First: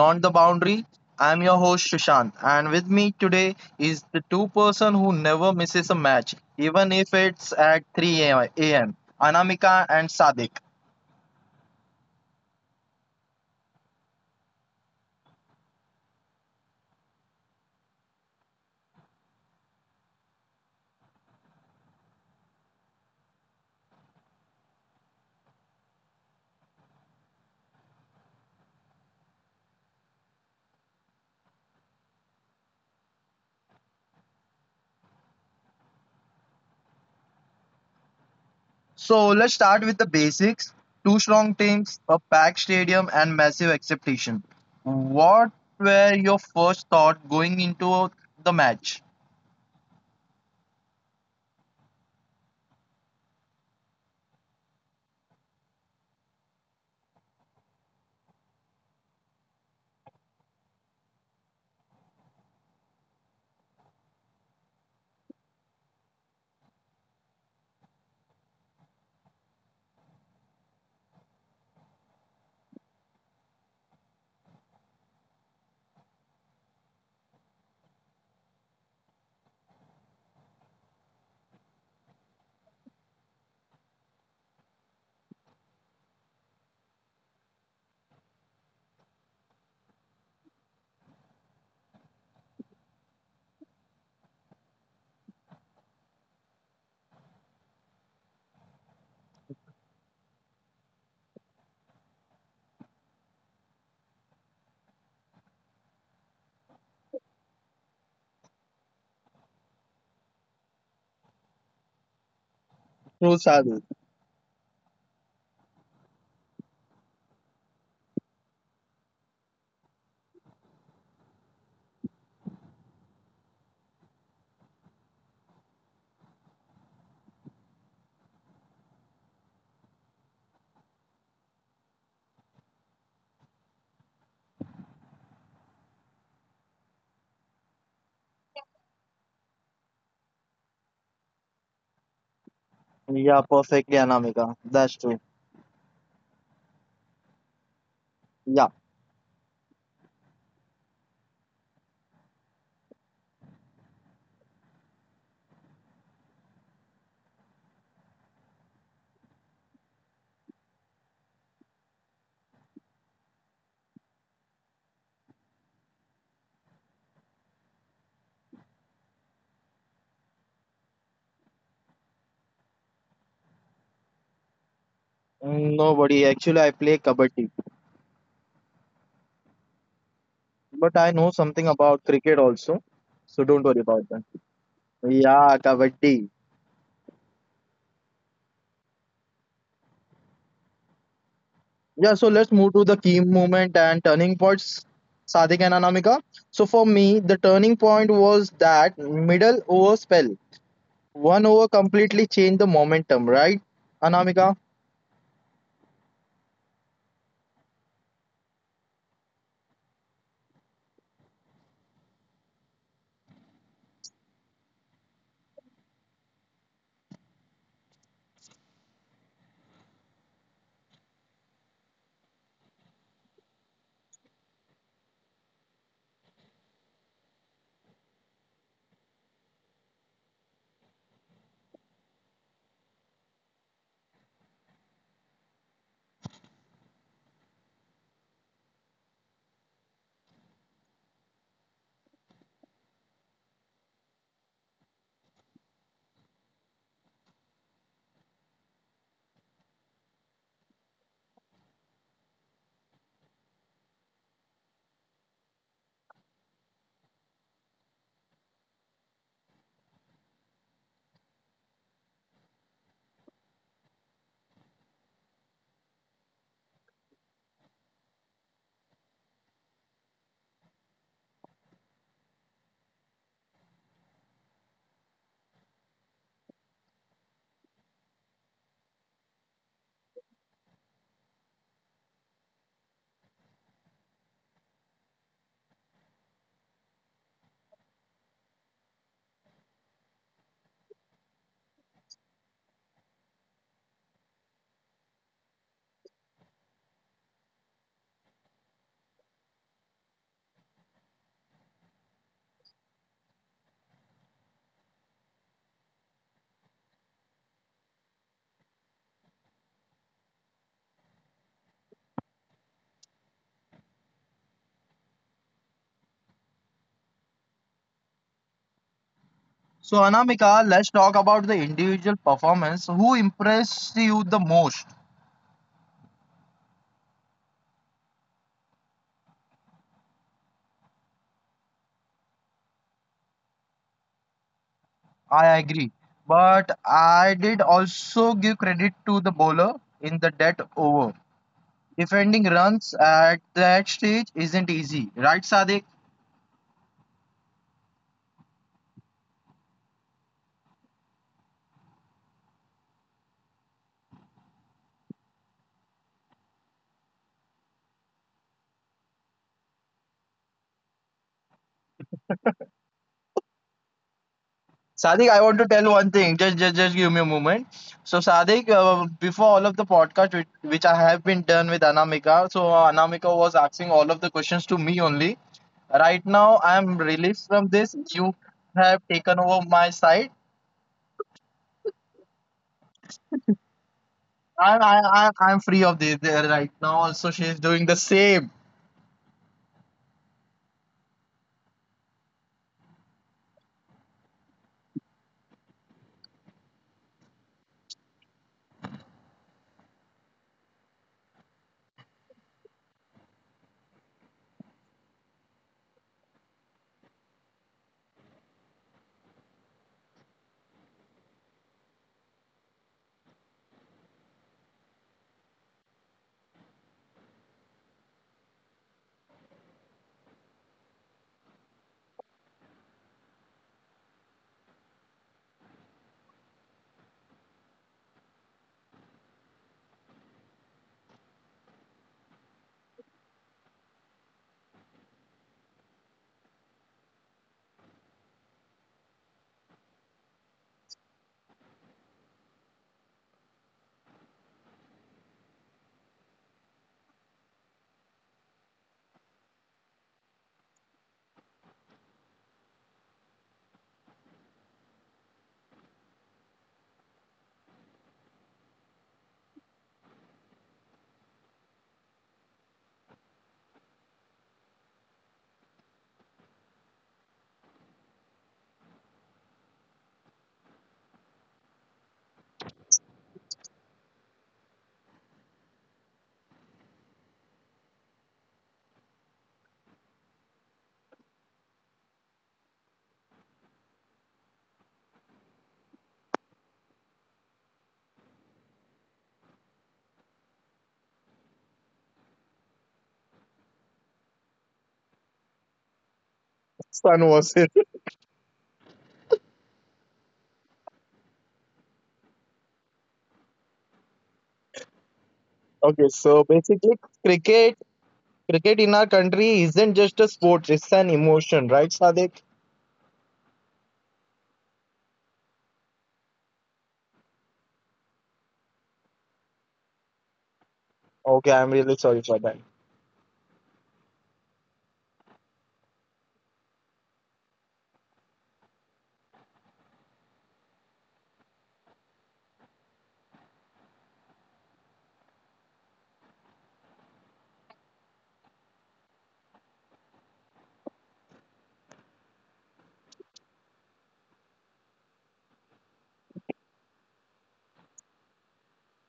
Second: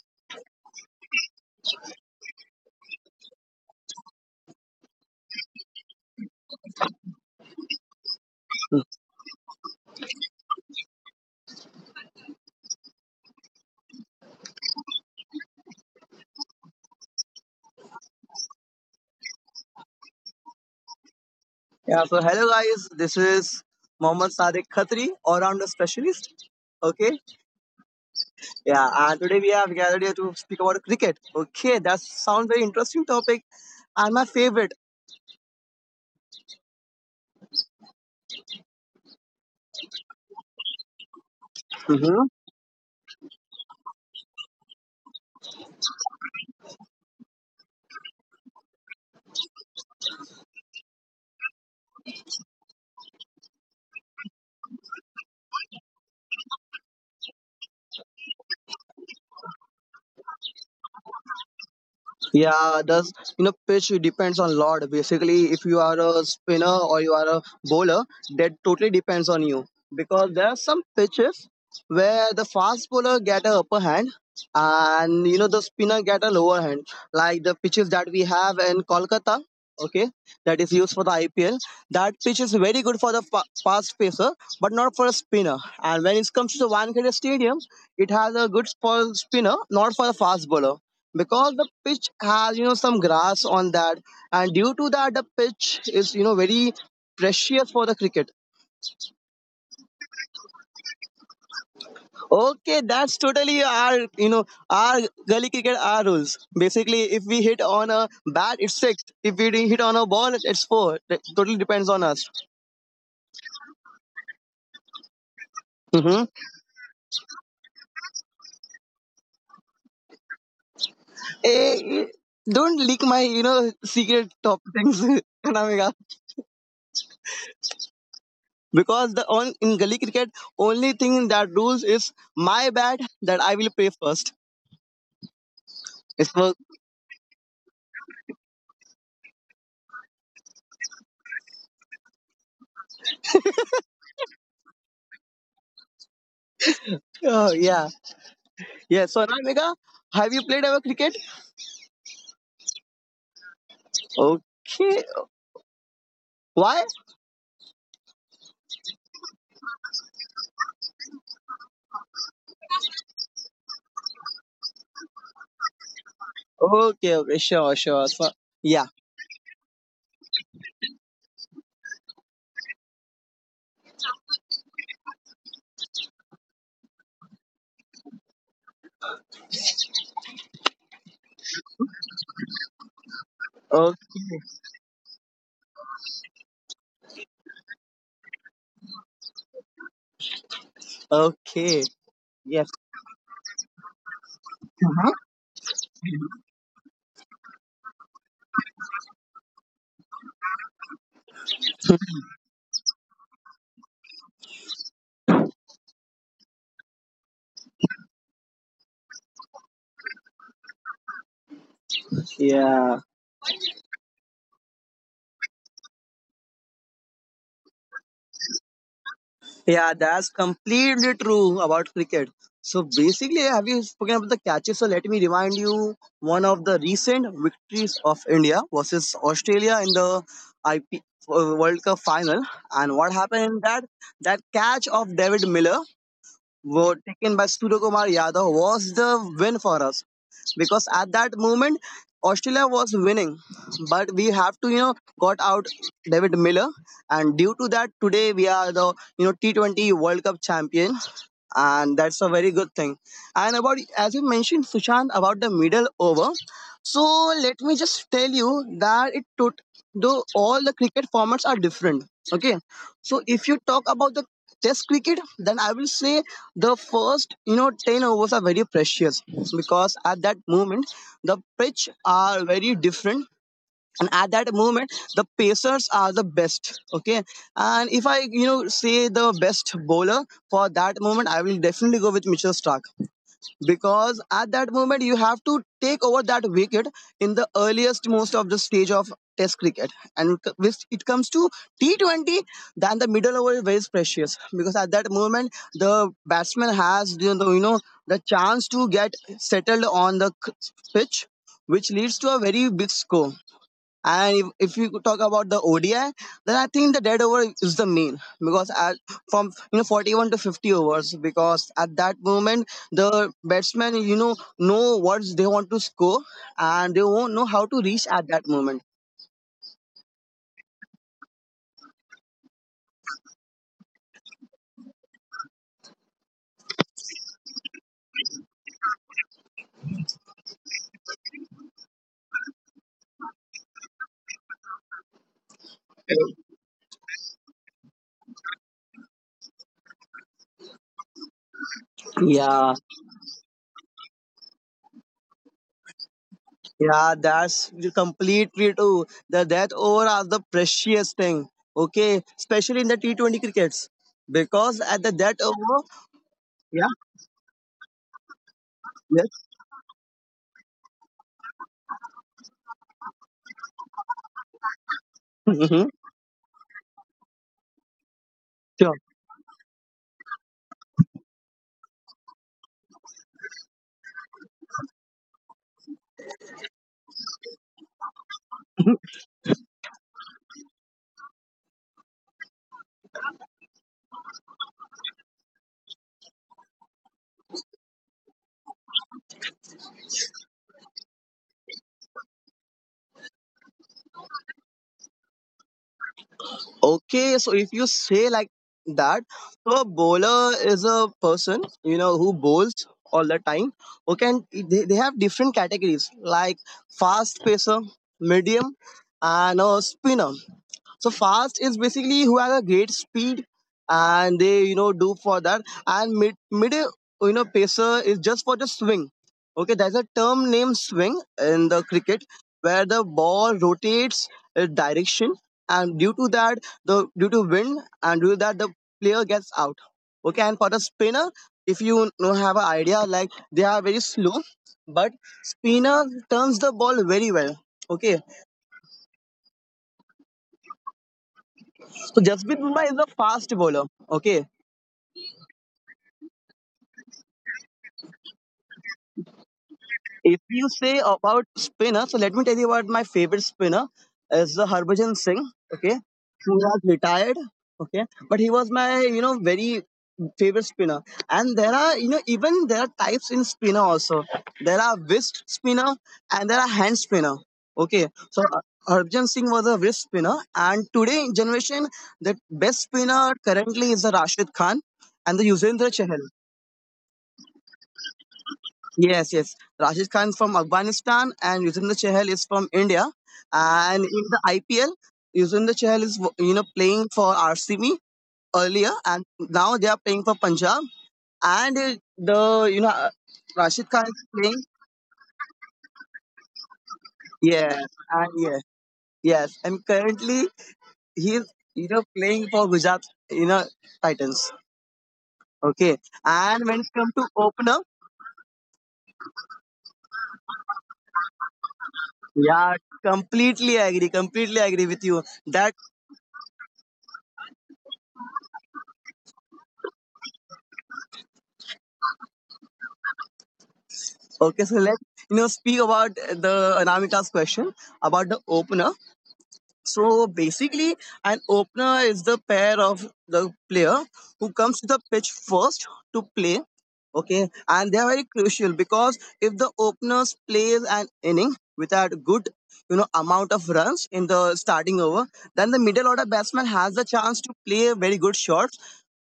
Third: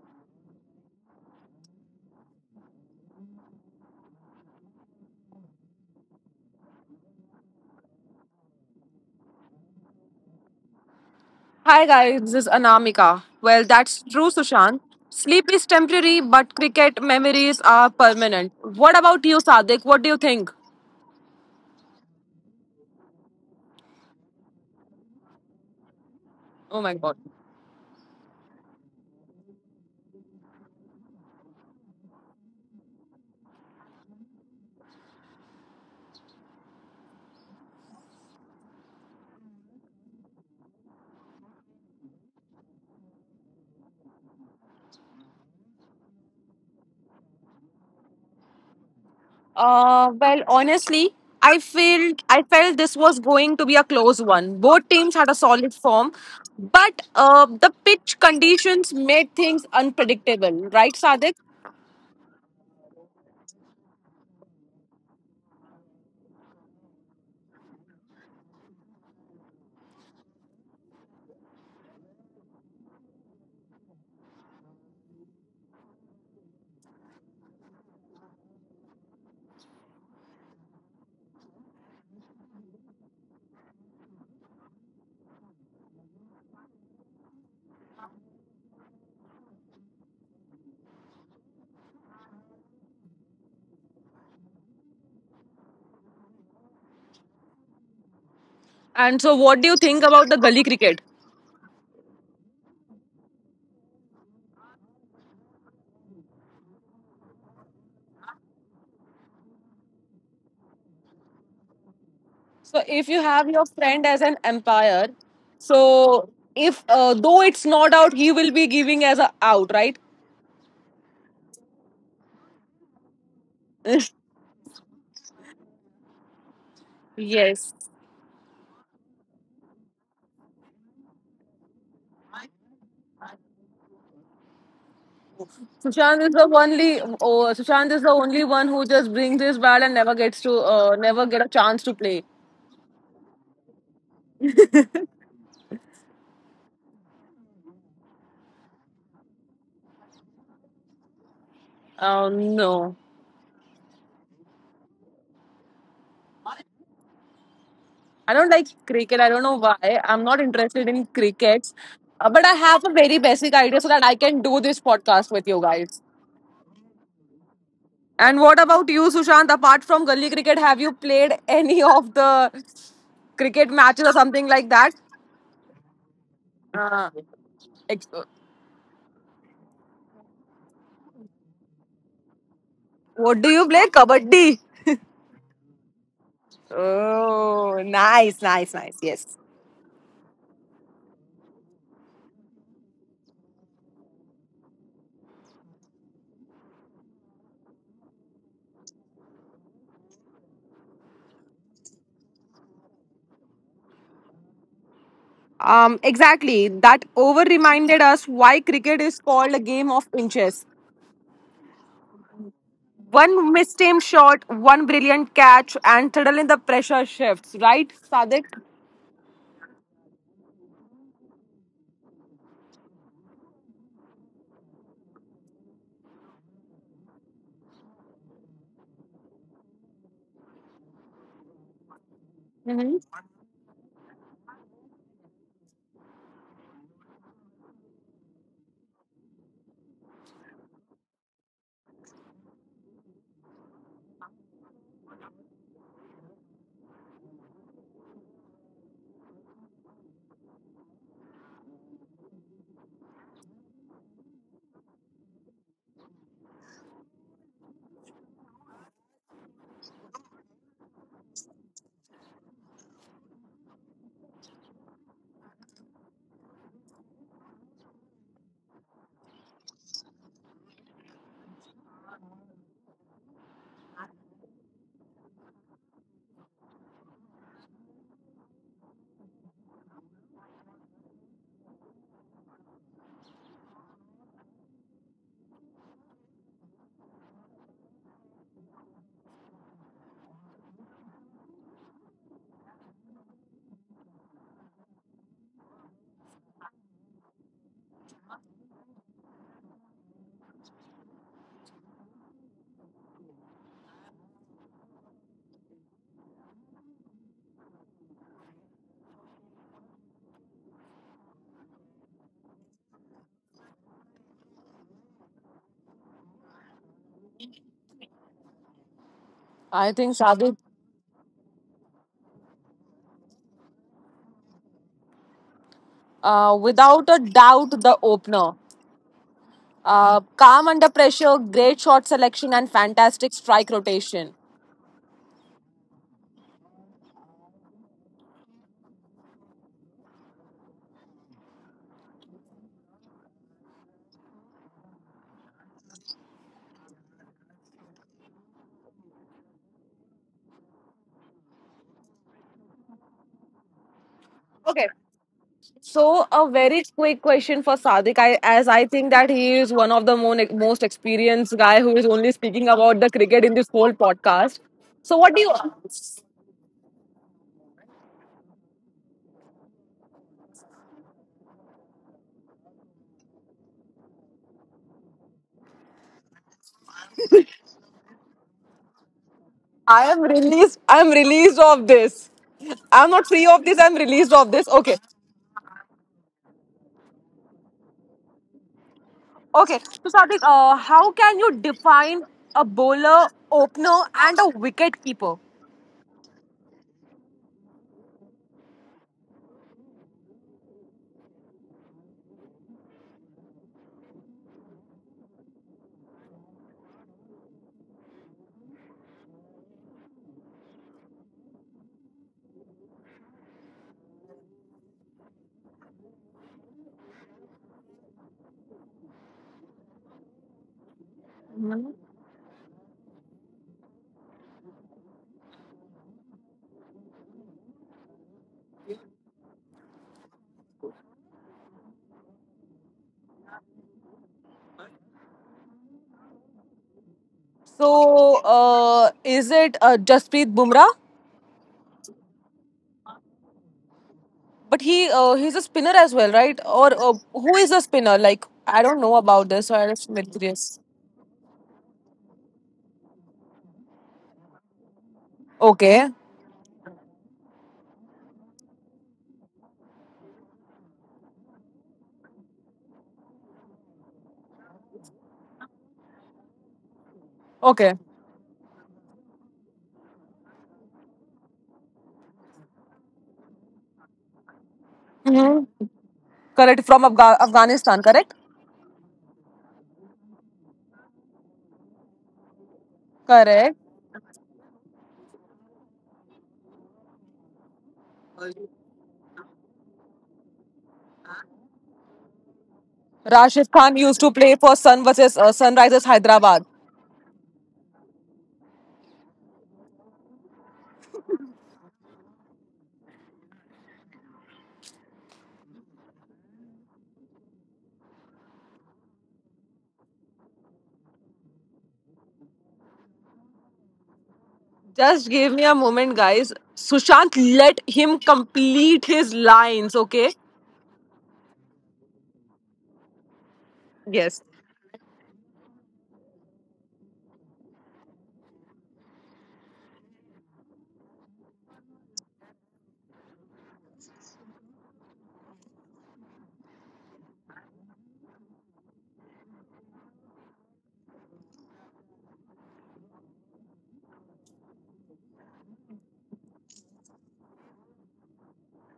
Beyond the Boundary. I'm your host Shushan, and with me today is the two-person who never misses a match, even if it's at 3 a.m. Anamika and Sadik. Hi guys, this is Anamika. Well, that's true, Sushant. Sleep is temporary, but cricket memories are permanent. What about you, Sadik? What do you think? Hello guys, this is Mohammad Sadiq Khatri, all-rounder specialist. Oh my Okay, god. yeah, and Today we have gathered here to speak about cricket. Okay, that sounds very interesting topic and my favorite. So let's start with the basics. Two strong teams, a packed stadium and massive expectation. What were your first thought going into the match? Honestly, I felt this was going to be a close one. Both teams had a solid form, but the pitch conditions made things unpredictable, right, Sadik? Yeah, does you know Pitch depends on lot. Basically, if you are a spinner or you are a bowler, that totally depends on you because there are some pitches where the fast bowler get a upper hand and the spinner get a lower hand. Like the pitches that we have in Kolkata, okay, that is used for the IPL. That pitch is very good for the fast pacer, but not for a spinner. And when it comes to the Wankhede Stadium, it has a good for spinner, not for the fast bowler because the pitch has some grass on that, and due to that the pitch is very precious for the cricket. And so, what do you think about the gully cricket? Okay, that's totally our our gully cricket, our rules. Basically, if we hit on a bat, it's six. If we hit on a ball, it's four. It totally depends on us. So if you True, have your Sadik. friend as an empire, hmm so if though it's not out, he will be giving as a out, right? eh, don't leak my secret top things, Kanamika. Yes. Because the on in gully cricket, only thing that rules is my bat, that I will play first. It's Sushant is the only. Oh, Sushant is the only one who just brings his bat and never gets to, never get a chance to play. Yeah, perfectly, Anamika. That's true. Oh yeah, Yeah. yeah. So now, Mega, have you played ever cricket? No, Okay. Why? I don't like cricket. I don't know why. I'm not interested in crickets. But I have a very basic idea so that I can do this podcast with you guys. Okay, okay. Sure, sure. So And what yeah. about you, Sushant? Apart from gully cricket, have you played any of the cricket matches or something like that? Mm, nobody. Actually, I play Uh, kabaddi. ex- But I know something about cricket also, so what do don't you worry play? about Okay. that. Kabaddi. Yeah, Kabaddi. Oh, nice, nice, nice. Yes. Okay. Yeah, so let's Yes. move to the key moment and turning points, Sadik and Anamika. So for me, the turning point was that middle over spell. One over completely changed the momentum, right, Anamika? Exactly. That over reminded us why cricket is called a game of inches. Yeah. One mistimed shot, one brilliant catch, and suddenly the pressure shifts. Right, Sadik? Yeah, that's completely true about cricket. So basically, have you spoken about the catches? So let me remind you one of the recent victories of India versus Australia in the IP uh, World Cup final. And what hmm happened in that catch of David Miller vote taken by Surya Kumar Yadaw was the win for us. Because at that moment Australia was winning, but we have to got out David Miller, and due to that today we are the T20 World Cup champion, and that's a very good thing. And about as you mentioned Sushant about the middle over, so let me just tell you that it took, though all the cricket formats are different. Okay, so if you talk about the Test cricket, then I will say the first 10 overs are very precious because at that moment the pitch are very different, and at that moment the pacers are the best. Okay, and if I say the best bowler for that moment, I will definitely go with Mitchell Stark because at that moment you have to take over that wicket in the earliest most of the stage of Test cricket. And when it comes to T20, then the middle over is very precious because at that moment the batsman has the chance to get settled on the pitch, which leads to a very big score. And if you could talk about the ODI, then I think the dead over is the main because at, from 41 to 50 overs, because at that moment the batsmen know what they want to score and they won't know how to reach at that moment. So I think, Sadik, Anamika, let's talk about the individual performance. Who impressed you the most? Without a doubt, the opener. Calm under pressure, great shot selection, and fantastic strike rotation. I agree. But I did also give credit to the bowler in the dead over. Defending Yeah, runs at that stage isn't easy, right, Sadiq? yeah, that's completely true. The death over are the precious thing. Okay, especially in the T20 crickets because at the Okay. death over, So a yeah, very quick question for Sadik. As I think yes, that he is one of the most experienced guy who is only speaking about the cricket in this whole podcast. Sadiq, So I what do want you? to tell one thing. Just give me a moment. So, Sadiq, mhm. Before all of the podcast which I have been done with Anamika, so Anamika was asking all of the questions to me only. Right now, I am released from this. You have taken over my I side. am released. I am released of this. I'm not free of this. I'm released of I, this. I, Okay. I, I'm free of this there right now. Also, she is doing the same. Okay. So Sadik, how can you define a bowler, opener, and a wicket keeper? Okay, so if you say like that, so a bowler is a person, who bowls all the time. Okay, and they have different categories like fast pacer, medium, and a spinner. So fast is basically who has a great speed and they do for that. And mid pacer is just for the swing. Okay, there's a term named swing in the cricket where the ball rotates direction, and due to that the due to wind and due to that the player gets out. Okay, and for the spinner, if you know have an idea like they are very slow, but spinner turns the ball very well. Okay, So, is it Jasprit Bumrah? so Jasprit Bumrah is a fast bowler. Okay. But he's a spinner as well, right? Or who is a spinner? Like I don't know about this, so I'm If just you say curious. about spinner, so let me tell you about my favorite spinner is the Harbhajan Singh. Okay, Okay, who has retired. Okay, but he was my very favorite spinner. And there are you know even there are types in spinner also. There are wrist spinner and there are hand spinner. Okay, okay. so uh, Harbhajan Singh was a wrist spinner, and today in generation the best spinner currently is the Rashid Khan and the Yuzvendra Hmm, Chahal. correct. From Afghanistan, correct? Yes, yes. Rashid Khan from Afghanistan and Yuzvendra Chahal is from India. And Correct. in the IPL, Yuzvendra Chahal is playing for RCB earlier, and now they are playing for Punjab. And the you know Rashid Khan Rashid is Khan used playing. to play for Sunrisers Hyderabad. Son was Yeah, it. and yeah, yes. And currently he is playing for Gujarat you know Titans. Okay. Okay, And so when it comes basically, to opener, cricket Cricket in our country isn't just a sport, it's an emotion, right, Sadik? yeah, completely agree. Completely agree with you. Just That give me a moment, guys. Sushant, let him complete his lines, okay? Okay, I'm really sorry for that. Okay, so Yes. let's speak about the Anamika's question about the opener. So basically, an opener is the pair of the player who comes to the pitch first to play. Okay, and they are very crucial because if the openers plays an inning without good amount of runs in the starting over, then the middle order batsman has the chance to play very good shots.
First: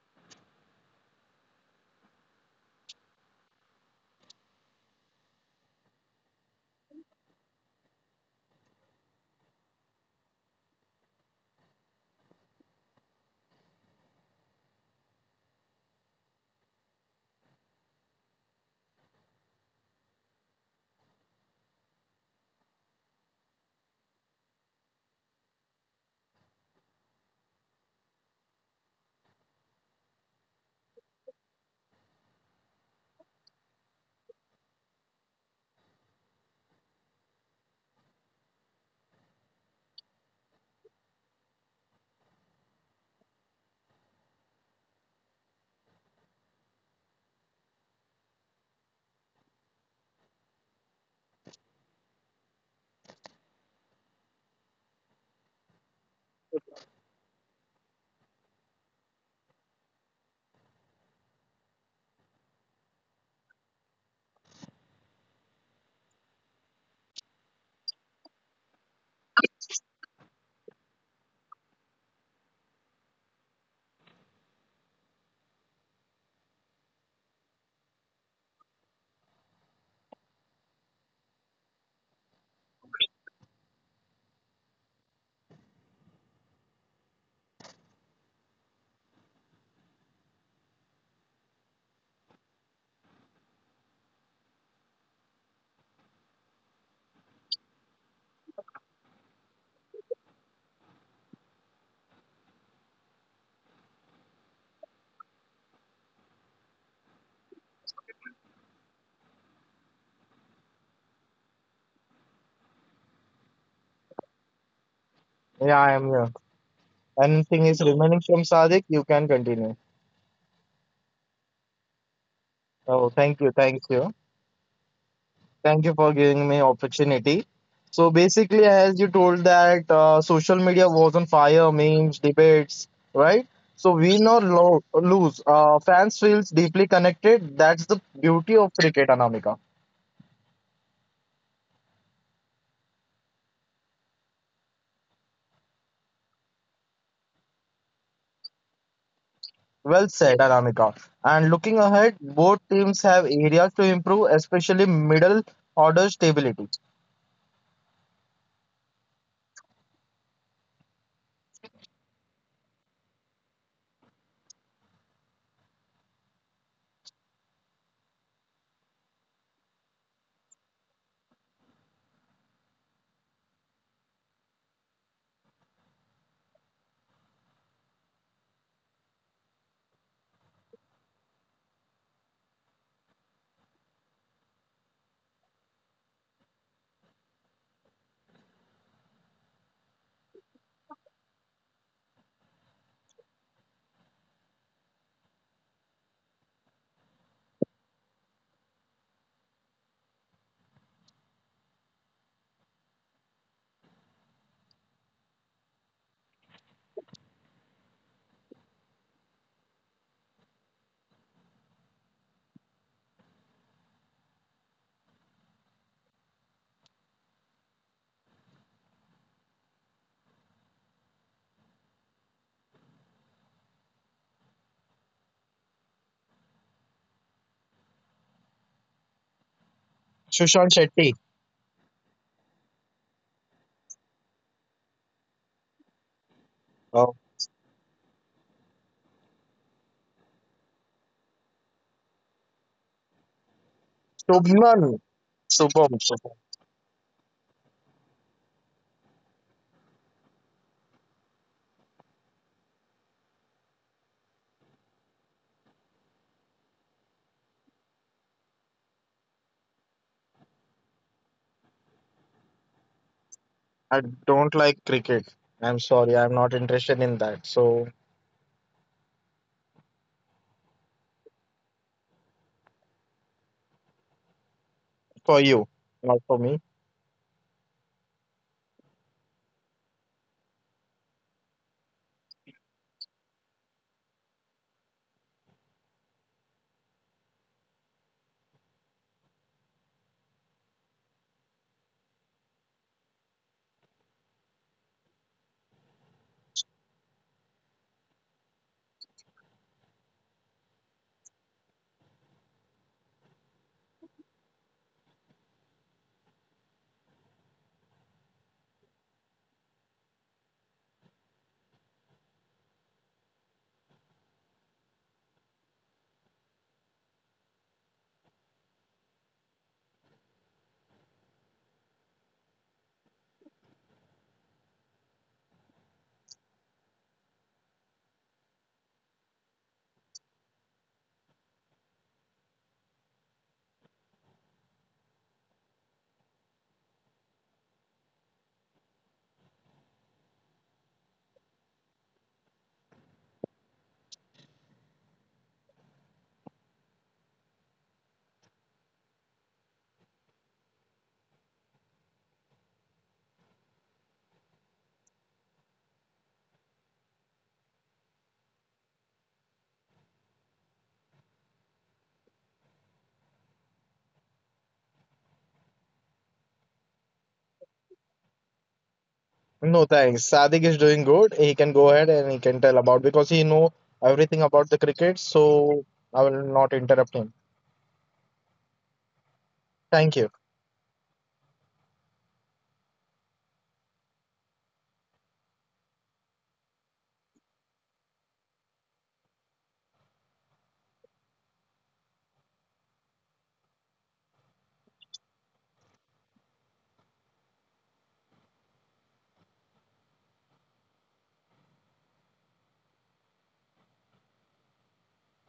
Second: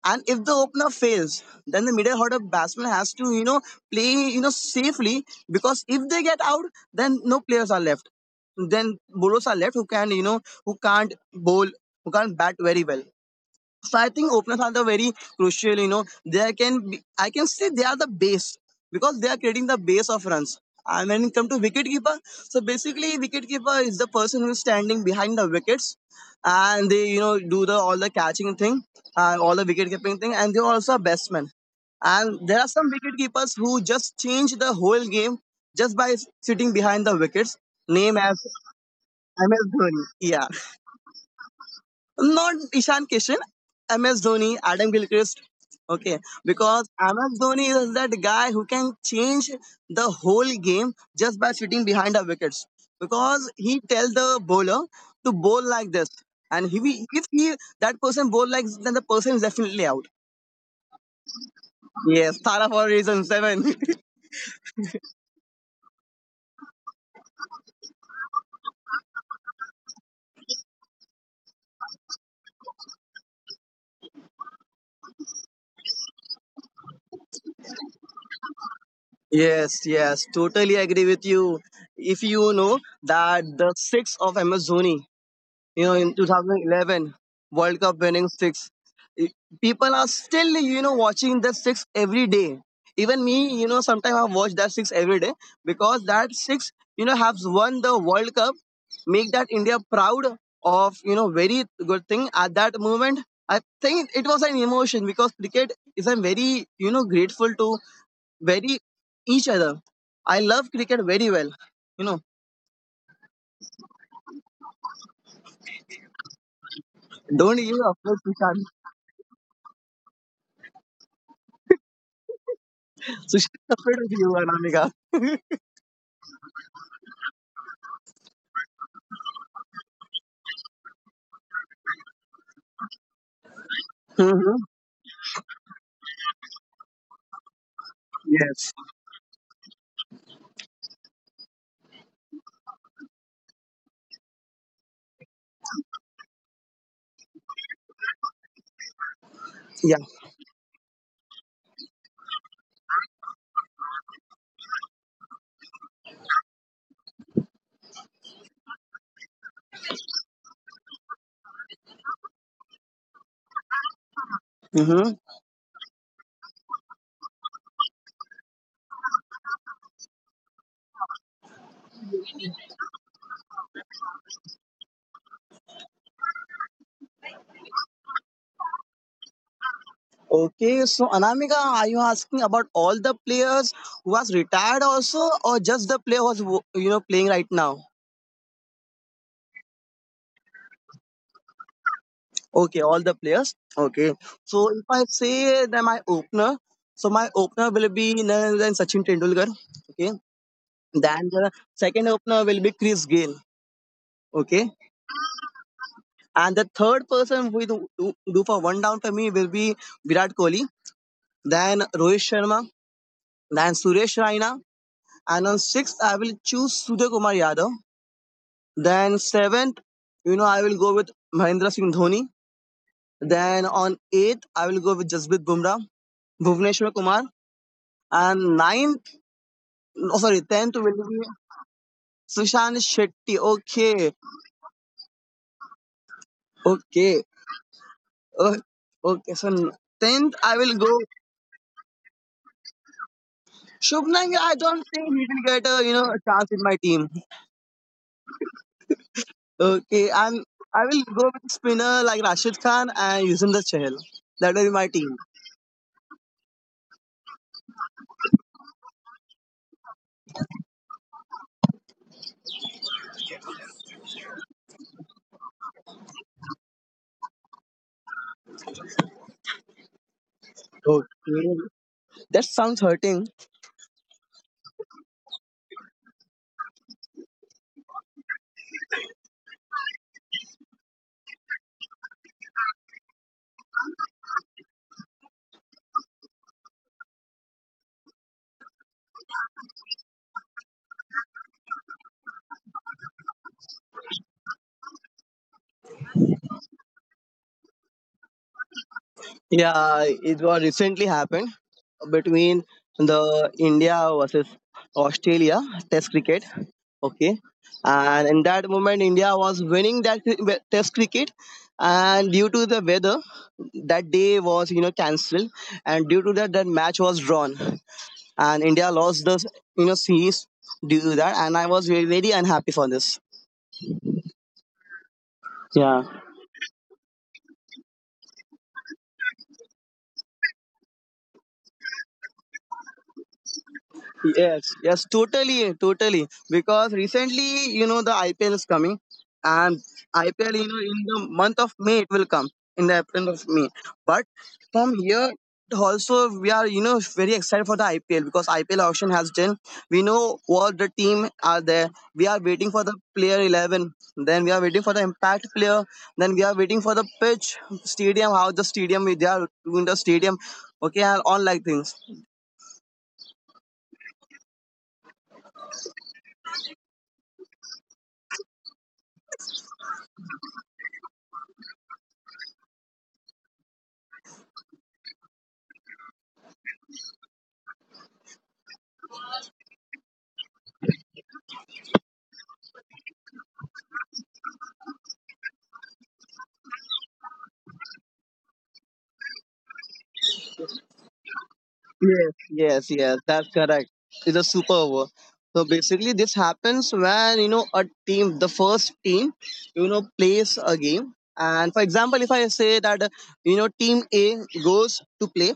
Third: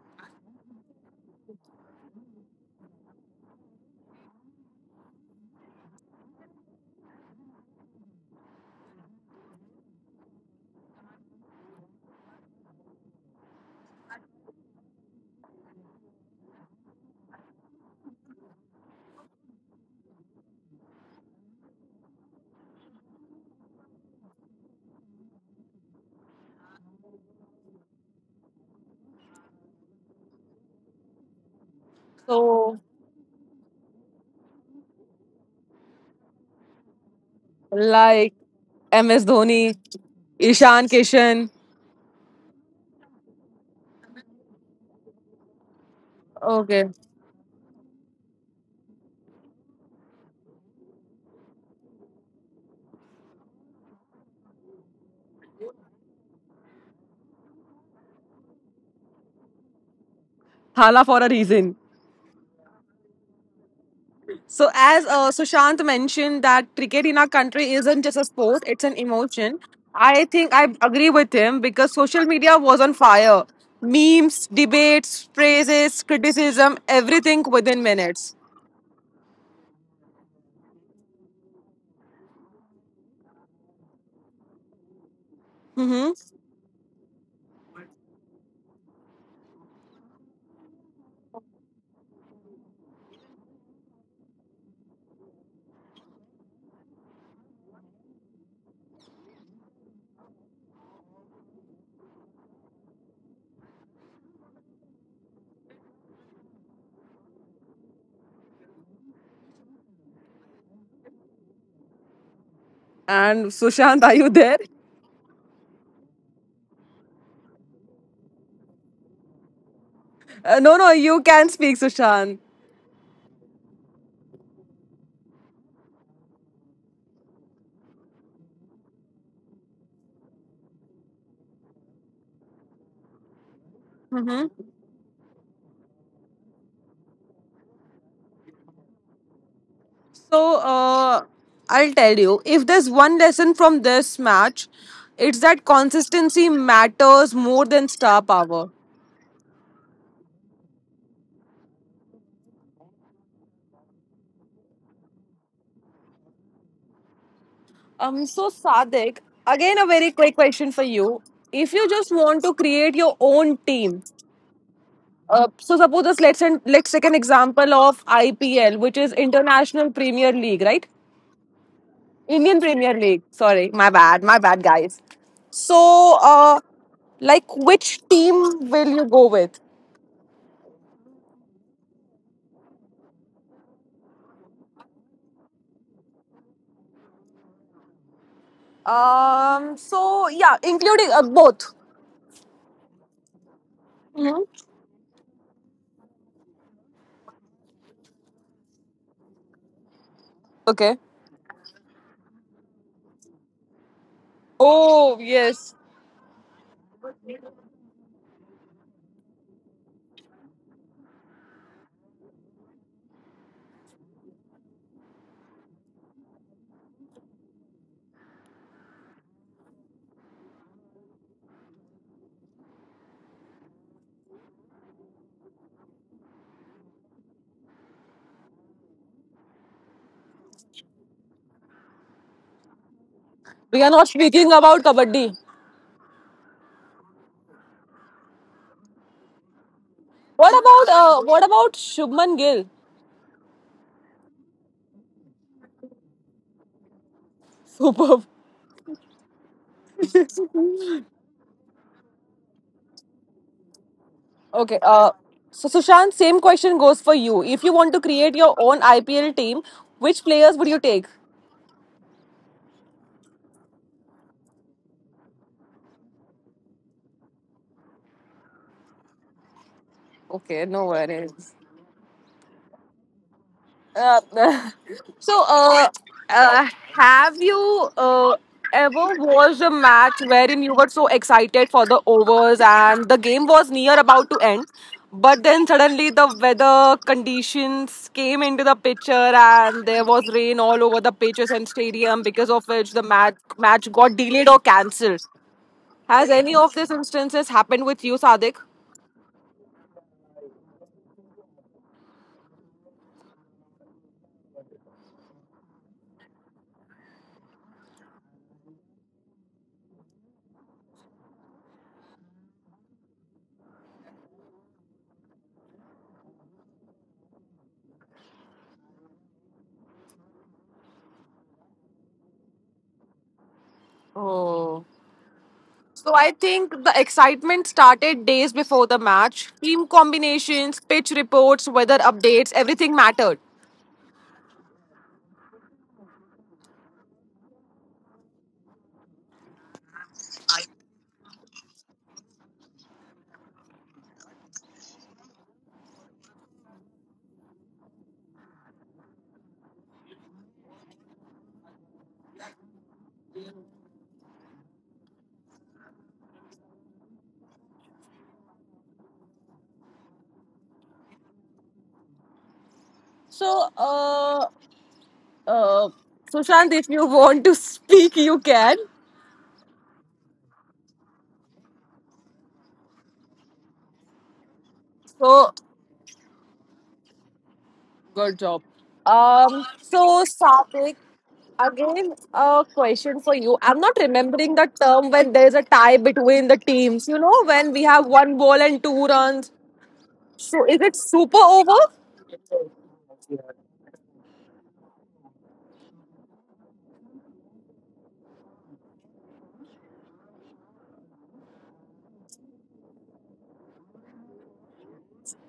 And if the opener fails, then the middle order batsman has to, play, safely, because if they get out, then no players are left. Then bowlers are left who can't bowl, who can't bat very well. So I think openers are the very crucial. I can say they are the base because they are creating the base of runs. And when it comes to wicket keeper, so basically wicket keeper is the person who is standing behind the wickets, and they do the all the catching thing, and all the wicket keeping thing, and they are also a batsman. And there are So, some wicket keepers who just change the whole game just by sitting behind the wickets. Name like as MS MS Dhoni, Dhoni. Yeah. Ishan Kishan. Not Ishan Kishan, MS Dhoni, Adam Gilchrist. Okay, because Okay. MS Dhoni is that guy who can change the whole game just by sitting behind the wickets. Because he tells the bowler to bowl like this, and if he that person bowl like this, then the person is definitely out. Hala for a reason. Yes, Tara for reason seven. So as Sushant mentioned, that cricket in our country isn't just a sport, it's an emotion. I think I agree with him because social media was on fire. Memes, debates, praises, criticism, everything within minutes. Yes, yes, totally agree with you. If you know that the six of MS Dhoni, in Mm-hmm. 2011 World Cup winning six, I- people are still watching that six every day. Even me, sometimes I watch that six every day because that six, has won the World Cup, make that India proud of, very good thing. At that moment, I think it was an emotion because cricket is, I'm very grateful to very each other. I love cricket very well, you know. And Sushant, are you there? Yeah, I am here. Don't Anything give is up. remaining from Sadik, you can continue. No, no, you can speak, Sushant. Oh, So thank she's you, thank afraid of you. you, Anamika. Thank you for giving me opportunity. So basically, as you told that social media was on fire, memes, debates, right? So win or Mm-hmm. Mm-hmm. Lose, fans feels deeply connected. That's the beauty of Yes. cricket, Anamika. So I'll tell you, if there's one lesson from this match, it's that consistency matters more than star power. Yeah. Well said, Aramika. And looking ahead, both teams have areas to improve, especially middle order stability. So Sadik, again a very quick question for you. If you just want to create your own team, Mm-hmm. So suppose us let's take an example of IPL, which is International Premier League, right? Indian Premier League. Sorry, my bad, guys. So, like, which team will you go with? Okay. So Anamika, are you asking about all the players who has retired also, or just the player who's playing right now? So yeah, including both. Okay, all the players. Okay. Hmm. So if I say that my opener, so my opener will be none other than Sachin Tendulkar. Okay. Okay. Then the second opener will be Chris Gayle. Okay. Oh yes, And the third person who will do do for one down for me will be Virat Kohli. Then Rohit Sharma. Then Suresh Raina. And on sixth, I will choose Sudhir Kumar Yadav. Then seventh, you know, I will go with Mahendra Singh Dhoni. Then on eighth, I will go with Jasprit Bumrah, Bhuvneshwar Kumar. And ninth, oh sorry, Sushant tenth will Shetty. be Sushant Shetty. we are not Okay, speaking about kabaddi. Oh, okay, oh, okay. So tenth, I will go. What about Shubman Gill? Shubman, Gill, I Shubman, don't think he will get a a Shubham. chance in my team. Superb. Okay, and I will go with spinner like Rashid Khan and Yuzvendra Chahal. That will be Okay. my team. So Sushant, same question goes for you. If you want to create your own IPL team, which players would you take? I don't like cricket. I'm sorry, I'm not interested in that. So Okay, no Okay. worries. That sounds hurting. Uh, for so, you, uh, not for me. uh, have you uh, ever watched a match wherein you were so excited for the overs and the game was near about to end, but then suddenly the weather conditions came into the picture and there was rain all over the pitches and stadium because of which the match got delayed or cancelled. Has any of these instances happened with you, Sadik? Yeah, it was recently happened between the India versus Australia Test cricket. Okay, and in that moment, India was winning that Test cricket, and due to the weather, that day was cancelled, and due to that, that match was drawn, and India lost the series due to that, and I was very unhappy for this. Oh. Yeah. So I think the excitement started days before the match. Team combinations, pitch reports, weather updates, everything mattered. Yes, yes, totally, totally. Because recently, you know, the IPL is coming, and IPL, you know, in the month of May it will come, in the April of May. But from here also, we are very excited for the IPL because IPL auction has done. We know what the team are there. We are waiting for the player 11. Then we are waiting for the impact player. Then we are waiting for the pitch, stadium, how the stadium they are doing the stadium. Okay, and all like things. So, uh, Sushant, if you want to speak, you can. No thanks. Sadiq is doing good. He can go ahead and he can tell about because he know everything about the cricket. So, So I will not interrupt him. good job. Thank So you. Satvik, again, a question for you. I'm not remembering the term when there's a tie between the teams. You know, when we have one ball and two runs. So, is it super over? Yes, yes, yes, that's correct. It's a super over. So basically, this happens when you know a team, the first team, you know, plays a game. And for example, if I say that you know team A goes to play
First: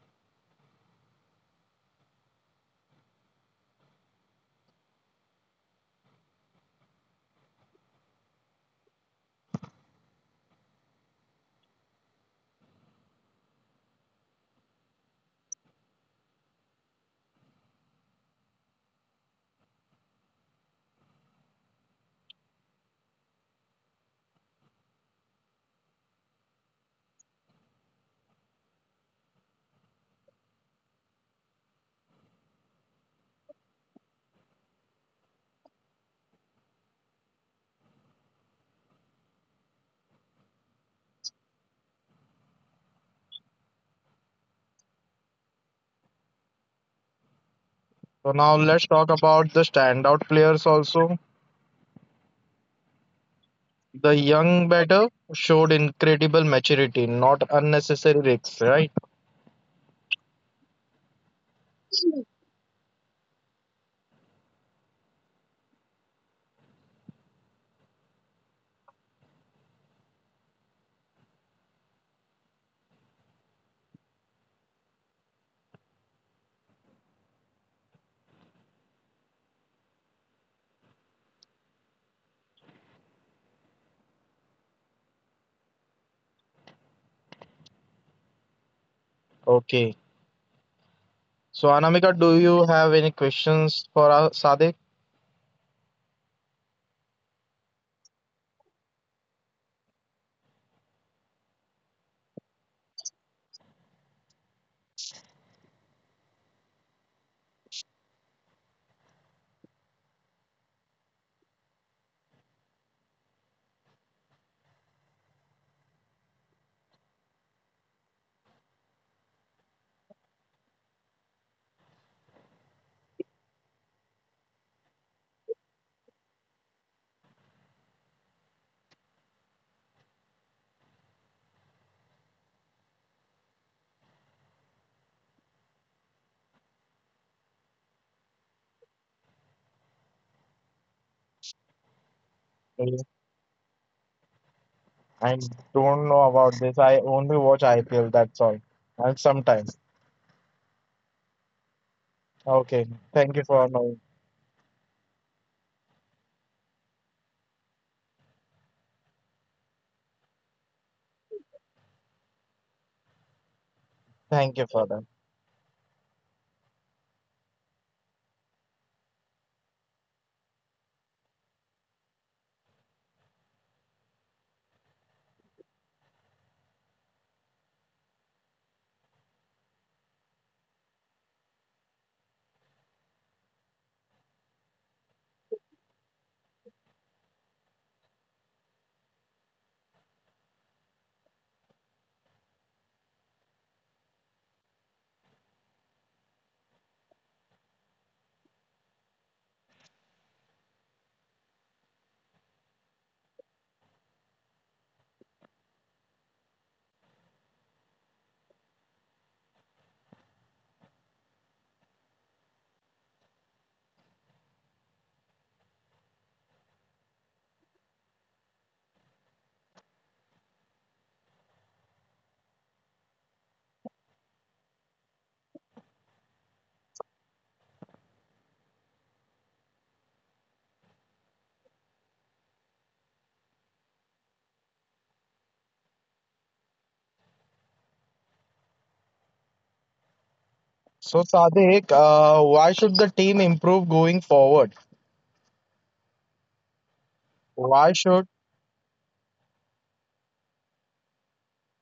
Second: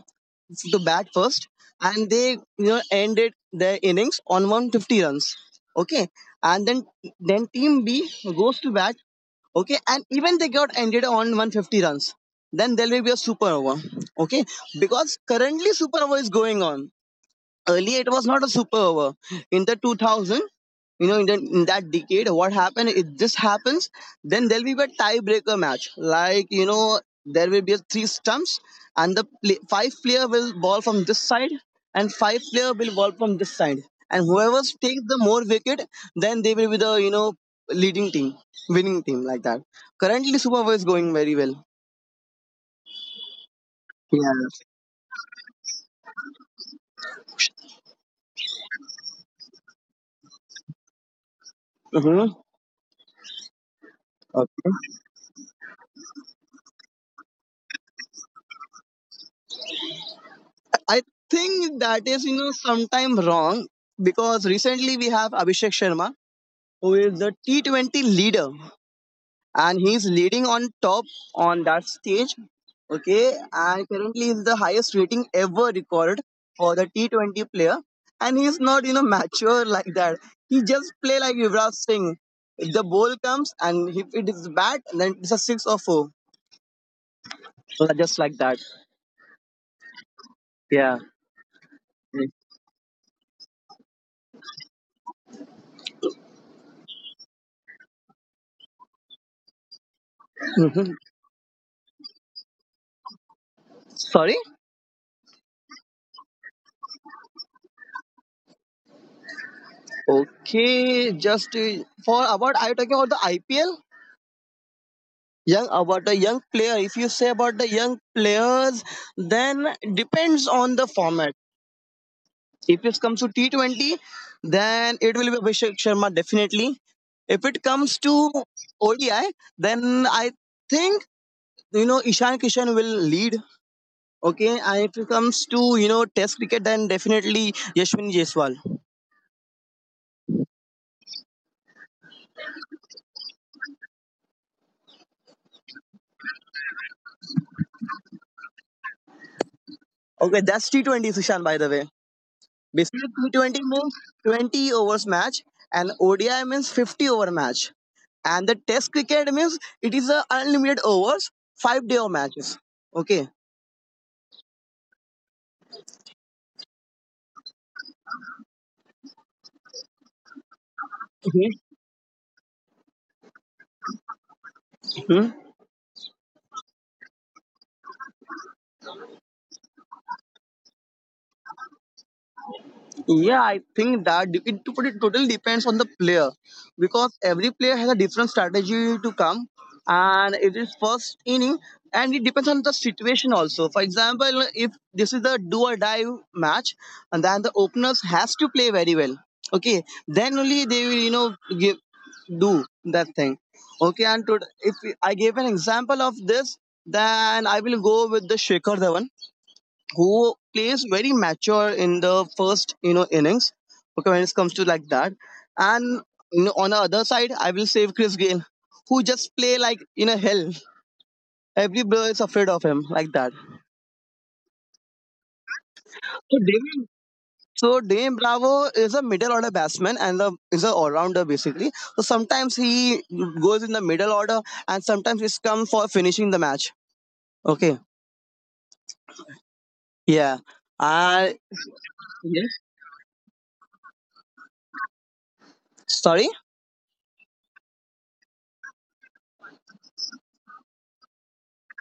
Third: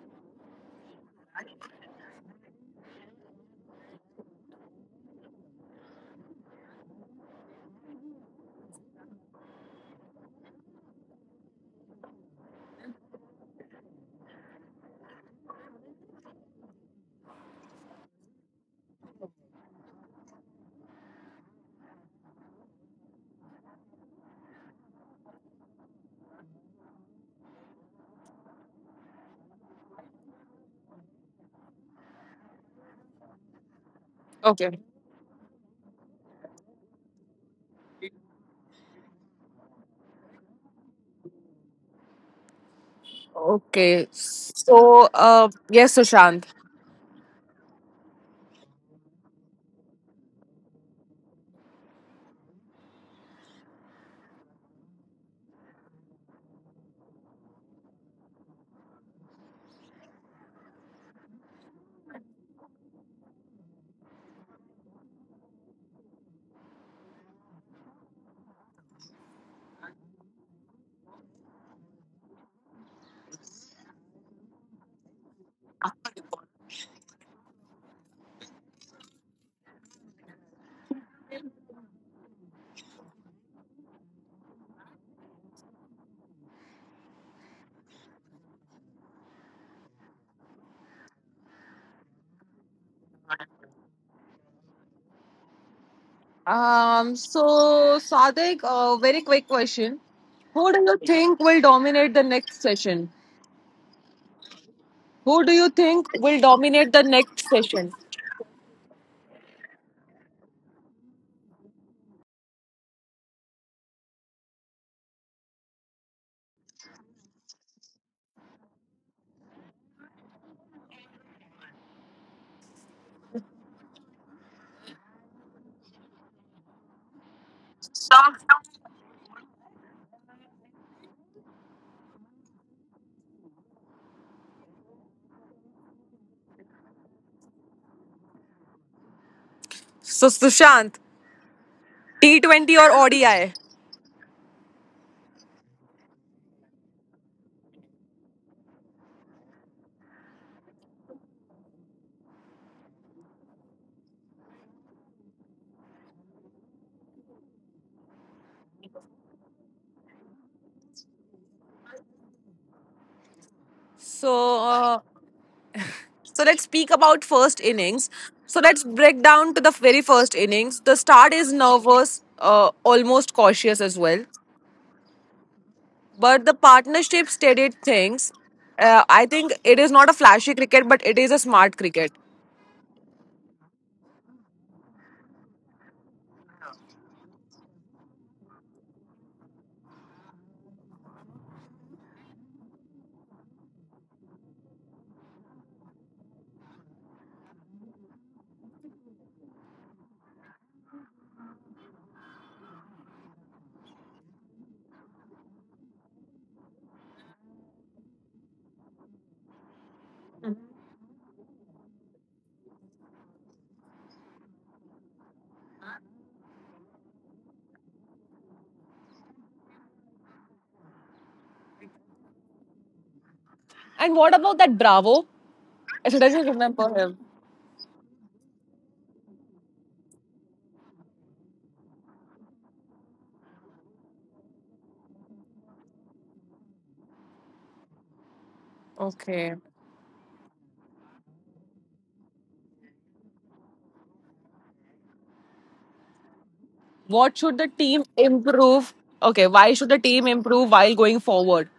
to bat first, and they you know ended their innings on 150 runs, okay, and then team B goes to bat, okay, and even they got ended on 150 runs, then there will be a super over, okay, because currently super over is going on, earlier it was not a super over in the 2000, you know in that decade, what happened it just happens, then there'll be a tiebreaker match, like you know there will be 3 stumps, and five player will ball from this side, and five player will ball from this side, and whoever Okay. takes the more wicket, then they will be the you know leading team, winning team, like that. Currently super over is going very well. Okay. Yeah. So, yes, Sushant. So now let's talk about the standout players also. Hmm. The young batter showed incredible maturity, not unnecessary risks, right? I think that is, you know, sometime wrong, because recently we have Abhishek Sharma, who is the T20 leader, and he's leading on top on that stage. Okay, and currently is the highest rating ever recorded for the T20 player, and he's not, you know, mature like that. He just play like Yuvraj Singh. If the ball comes and if it is bad, then it's a six or four. So just like that. Okay. Yeah. So, Anamika, do you have any questions for our Sadiq? So, Sadek, very quick question. Who do you think will dominate the next session? Sorry. Who do you think will dominate the next session? Okay, just for about, are you talking about the IPL? Young about the young player. If you say about the young players, then depends on the format. If it comes to T 20, then it will be Abhishek Sharma definitely. If it comes So to ODI, then I think you know Ishan Kishan will lead. Okay, and if it comes to you know Test cricket, then definitely Yashwin Jaiswal. Sushant, T20 or Sadik? Mm, ODI? I don't know about this. I only watch IPL, that's all. And sometimes. Okay, that's T 20 Sushan by the way. Okay. Basically, Thank you T20 for means knowing. 20 overs match, and ODI means 50 over match, and the Test cricket means it is a unlimited overs, 5 day of matches. Okay. Thank you So for that. so let's speak about first innings. So let's break down to the very first innings. The start is Okay. nervous, almost cautious as well. Hmm? But the partnership stated things. I think it is not a flashy cricket, but it is a smart cricket. Yeah, I think that it totally depends on the player because every player has a different strategy to come, and it is first inning, and it depends on the situation also. For example, if this is the do or die match, and then the openers has to play very well. Okay, then only they will you know give, do that thing. Okay, and to, if I gave an example of this, then I will go with the Shekhar Dhawan who plays very mature in the first you know innings, okay, when it comes to like that. And you know, on the other side I will save Chris Gayle, who just play like in a hell, everybody is afraid of him, like that. And what about that Bravo? I so doesn't Dame- remember him. so Dame Bravo is a middle order batsman and a, is a all rounder basically. So sometimes he goes in the middle order and sometimes he's come for finishing the match. Okay. Okay. Yeah. So, I Sadik, yes. why should the team improve going forward? Sorry. What should the Why team should. improve? Okay, why should the team improve while going forward?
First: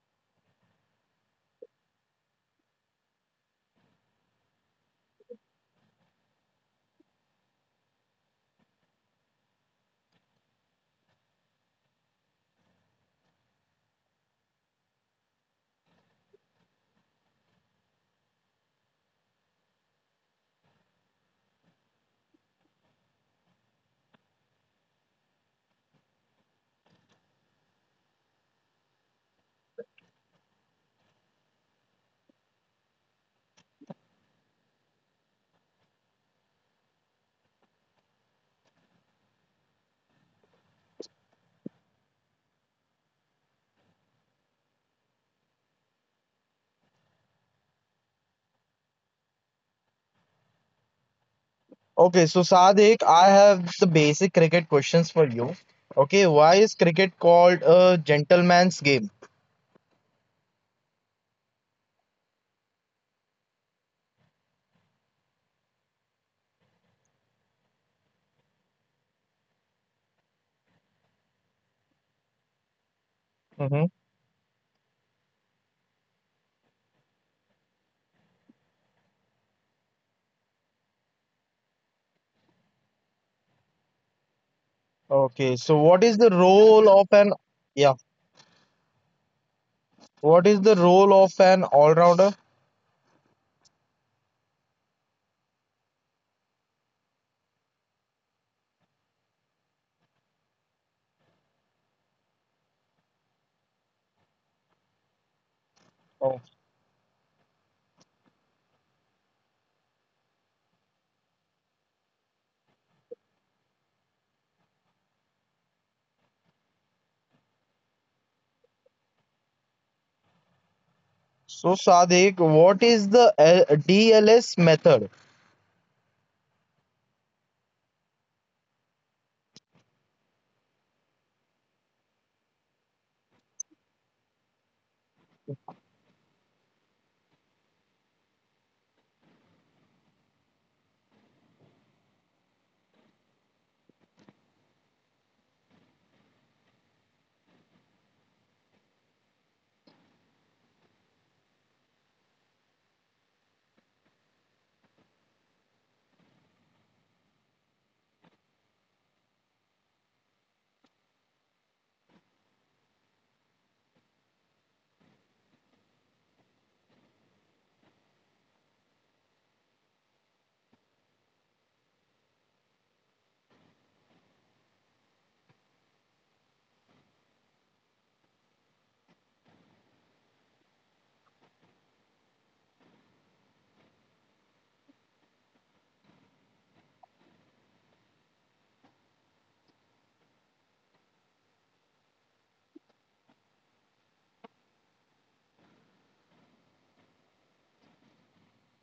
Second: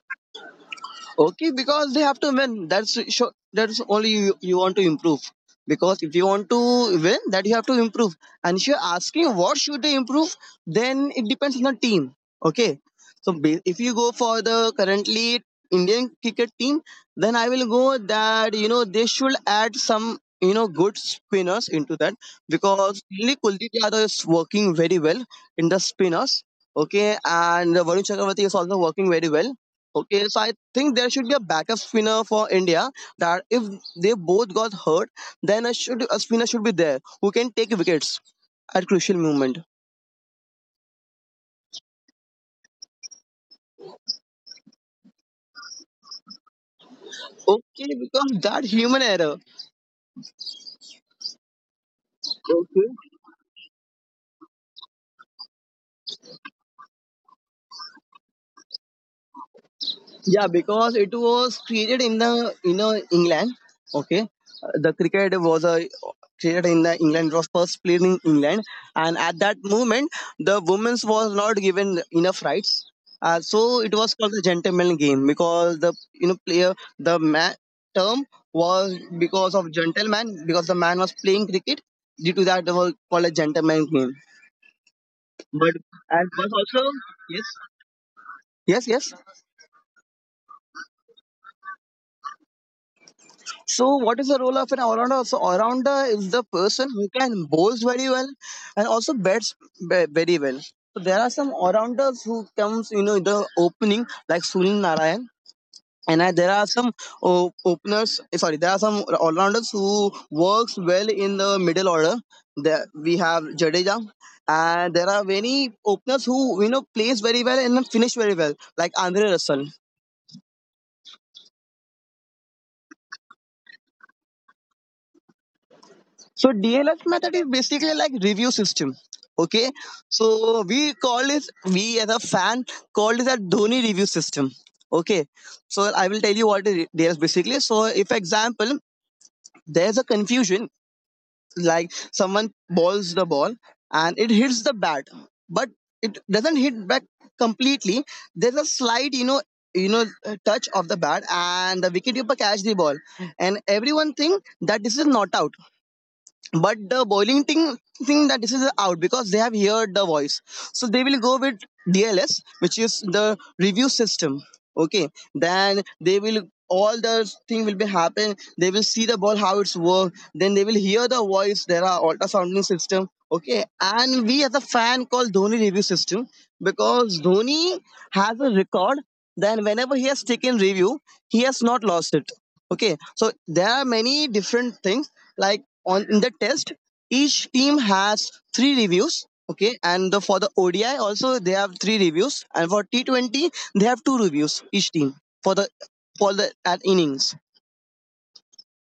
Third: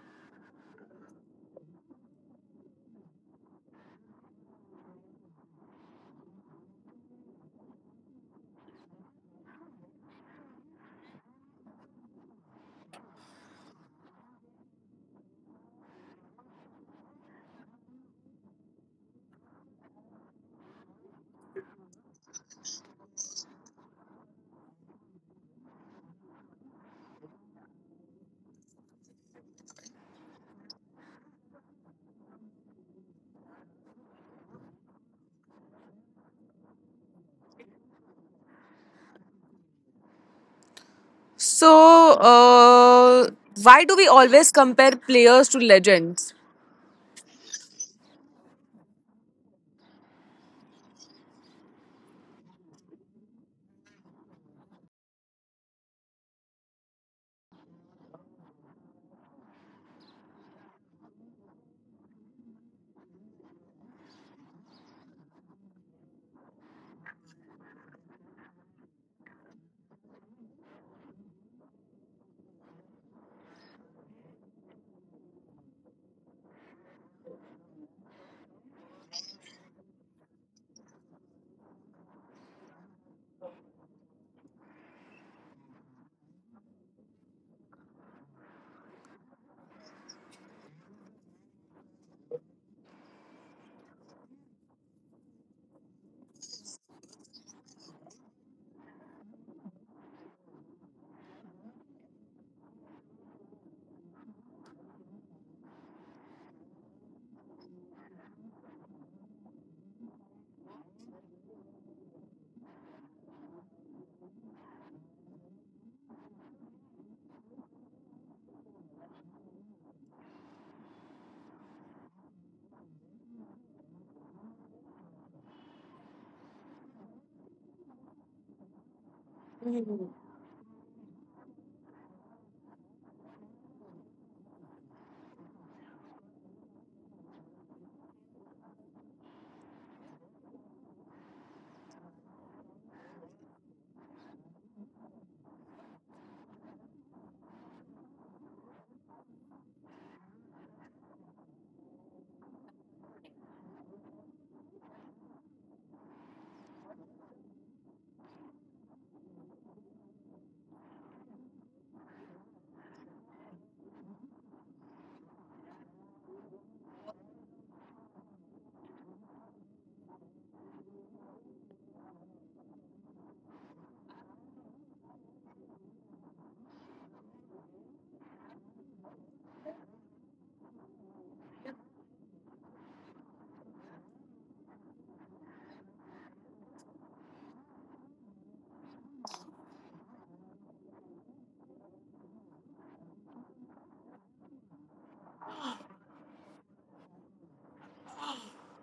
Okay, because they have to win. That's sure. That's only you, want to improve. Because if you want to win, that you have to improve. And if you're asking what should they improve, then it depends on the team. Okay. So if you go for the currently Indian cricket team, then I will go that you know they should add some you know good spinners into that, because only Kuldeep Yadav is working very well in the spinners. Okay, and Varun Chakravarti is also working very well. Okay, so I think there should be a backup spinner for India. That if they both got hurt, then a, should, a spinner should be there who can take wickets at crucial moment. So, uh, why do we always compare players to legends? Okay, because that human error. Okay, so Okay. Sadik, I have the basic cricket questions for you. Okay, why is cricket called a gentleman's game? Yeah, because it was created in the you know England. Okay, The cricket was a created in the England. It was first played in England, and at that moment the women's was not given enough rights. So Mm-hmm. it was called the gentleman game because the you know player, the man term was, because of gentleman, because the man was playing cricket, due to that it was called a gentleman game. Okay, so But what is the and was role also, of an yes, Yeah, yes, yes. what is the role of an all-rounder? So, what is the role of an all-rounder? So, all-rounder is the person who can bowls very well and also bats very well. So, there are some all-rounders who comes, you know, in the opening like Sunil Narayan. And I, Oh. there are some openers. Sorry, there are some all-rounders who works well in the middle order. There we have Jadeja, and there are many openers who you know plays very well and finish very well, like Andre Russell. So Sadiq, what is the L DLS method? So DLF method is basically like review system. Okay, so we call this, we as a fan call it a Dhoni review system. Okay, so I will tell you what is DLF basically. So if example there's a confusion, like someone balls the ball and it hits the bat, but it doesn't hit back completely. There's a slight you know, touch of the bat, and the wicketkeeper catch the ball, and everyone think that this is not out, but the boiling thing, that this is out because they have heard the voice. So they will go with DLS, which is the review system. Okay, then they will, all the thing will be happen, they will see the ball how it's work, then they will hear the voice, there are ultrasounding system. Okay, and we as a fan call Dhoni review system, because Dhoni has a record, then whenever he has taken review, he has not lost it. Okay, so there are many different things, like on in the test, each team has 3 reviews. Okay, and for the ODI also they have 3 reviews, and for T20 they have 2 reviews each team, for the, for the at innings.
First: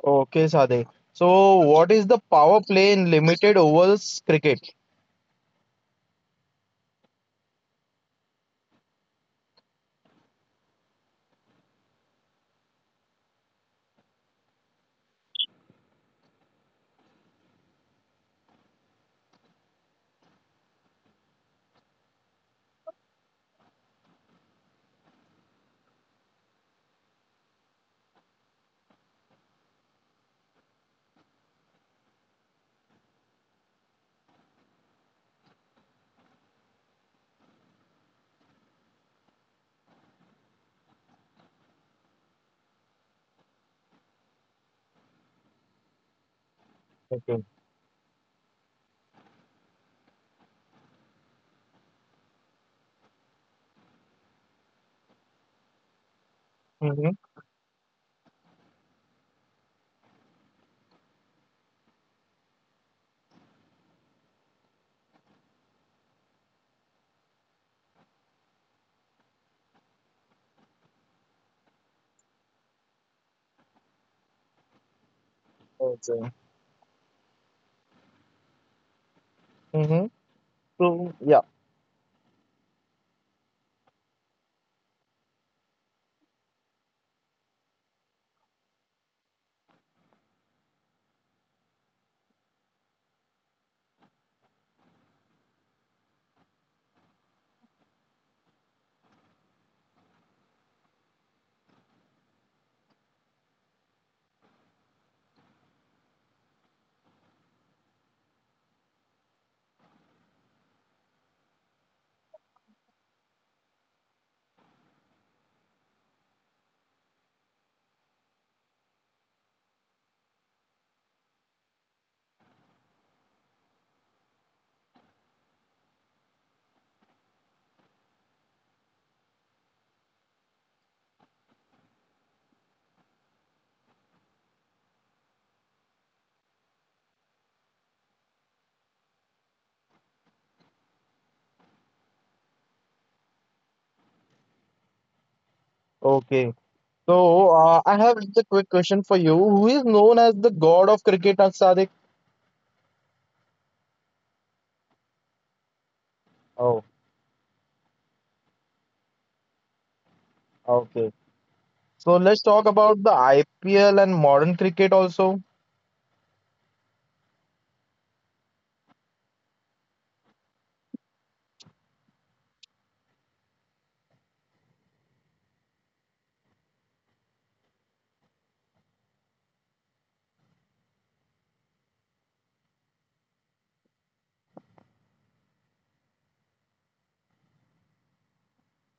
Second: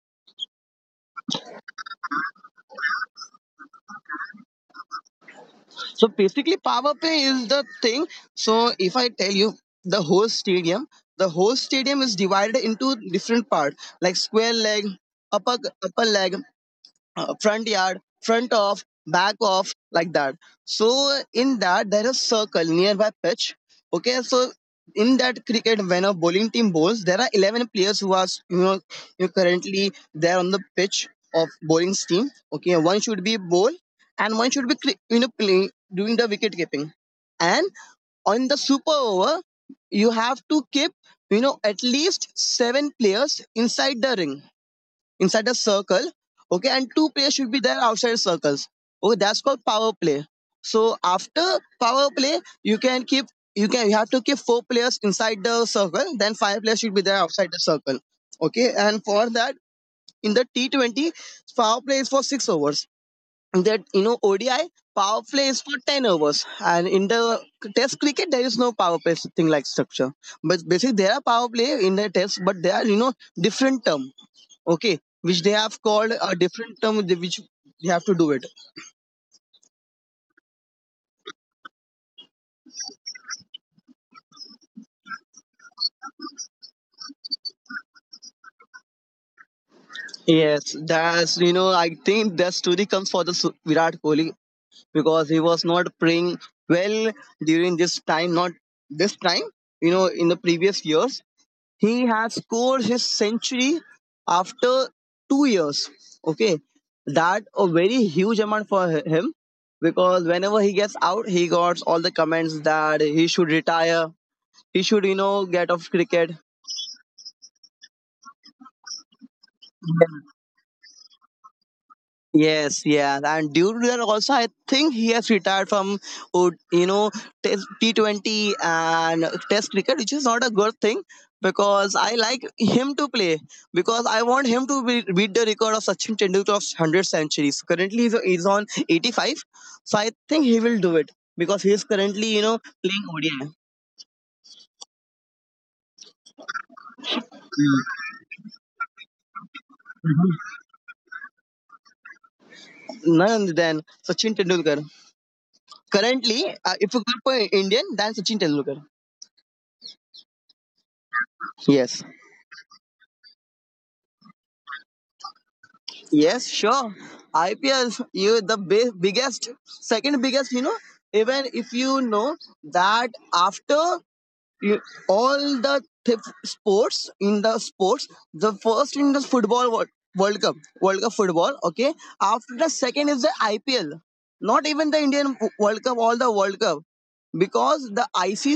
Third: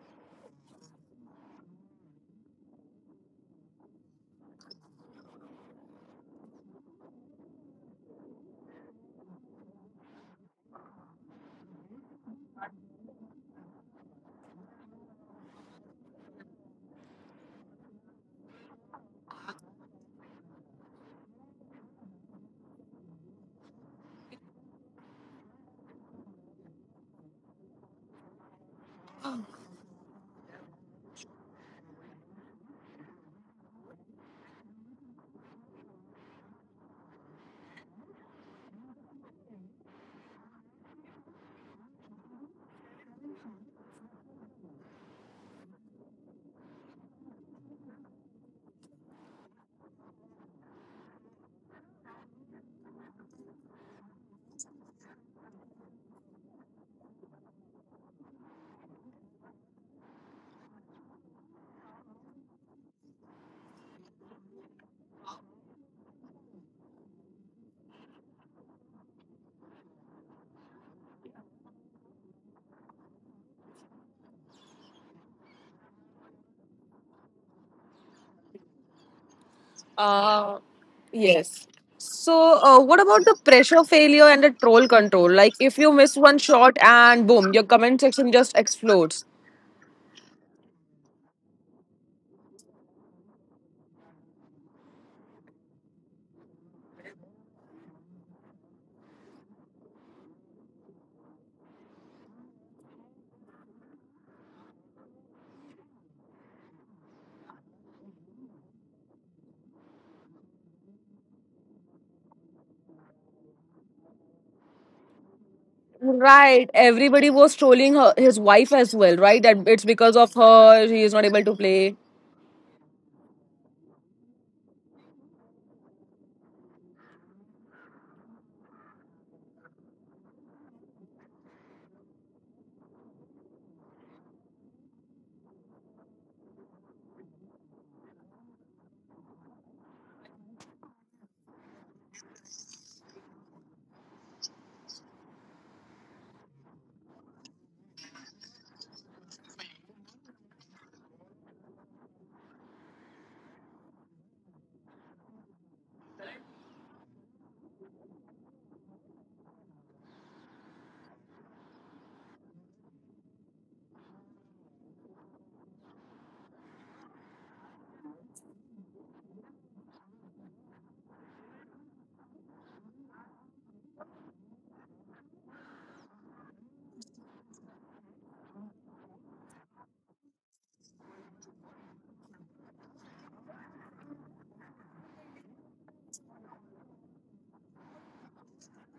Okay, Sadiq. So what is the power play in limited overs cricket? So basically power play is the thing. So if I tell you the whole stadium, the whole stadium is divided into different parts like square leg, upper upper leg, front yard, front off, back off, like that. So in that there is circle nearby pitch. Okay, so in that cricket, when a bowling team bowls, there are 11 players who are you know, you currently there on the pitch of bowling team. Okay, one should be bowl, and one should be you know play doing the wicket keeping. And on the super over, you have to keep you know at least 7 players inside the ring, inside a circle. Okay, and two players Okay. should be there outside circles. Okay, that's called power play. So after power play, you can keep, you can, you have to keep four players inside the circle, then five players should be Mm-hmm. there outside the circle. Okay, and for that in the T 20, power play is for 6 overs. In that you know ODI power play is for 10 overs, and in the Test cricket there is no power play thing like structure. But basically there are power play in the Test, but they are you know different term, okay, which they have called Okay. a different term with which they have to do it. Mm-hmm. Uh, So yeah. yes. So, what about the pressure failure and the troll control? Like, if you miss one shot and boom, your comment section just explodes. Yes, that's you know, I think that story comes for the Virat Kohli, because he was not playing well during this time, not this time, you know, in the previous years he has scored his century after 2 years. Okay, that a very huge amount for him, because whenever he gets out he got all the comments that he should retire, he should you know get off cricket. Right. Everybody was trolling her, his wife as well, right? That it's because of her he is not able to play. Yes, yeah, and due to that also, I think he has retired from, you know, T 20 and Test cricket, which is not a good thing because I like him to play, because I want him to be, beat the record of Sachin Tendulkar of 100 centuries. Currently, he's on 85, so I think he will do it because he is currently, you know, playing ODI. Okay. So I have the quick question for you. Who is known as the god of cricket, Sadiq? None other than Sachin Tendulkar. Oh, Currently, if you go for Indian, then Sachin Tendulkar. okay. So let's talk Yes. about the IPL and modern cricket also. Yes, sure. IPL, you the biggest, second biggest. You know, even if you know that after you- all the sports, in the sports, the first in the football world, world cup world cup football, okay, after the second is the IPL, not even the Indian world cup, all the world cup, because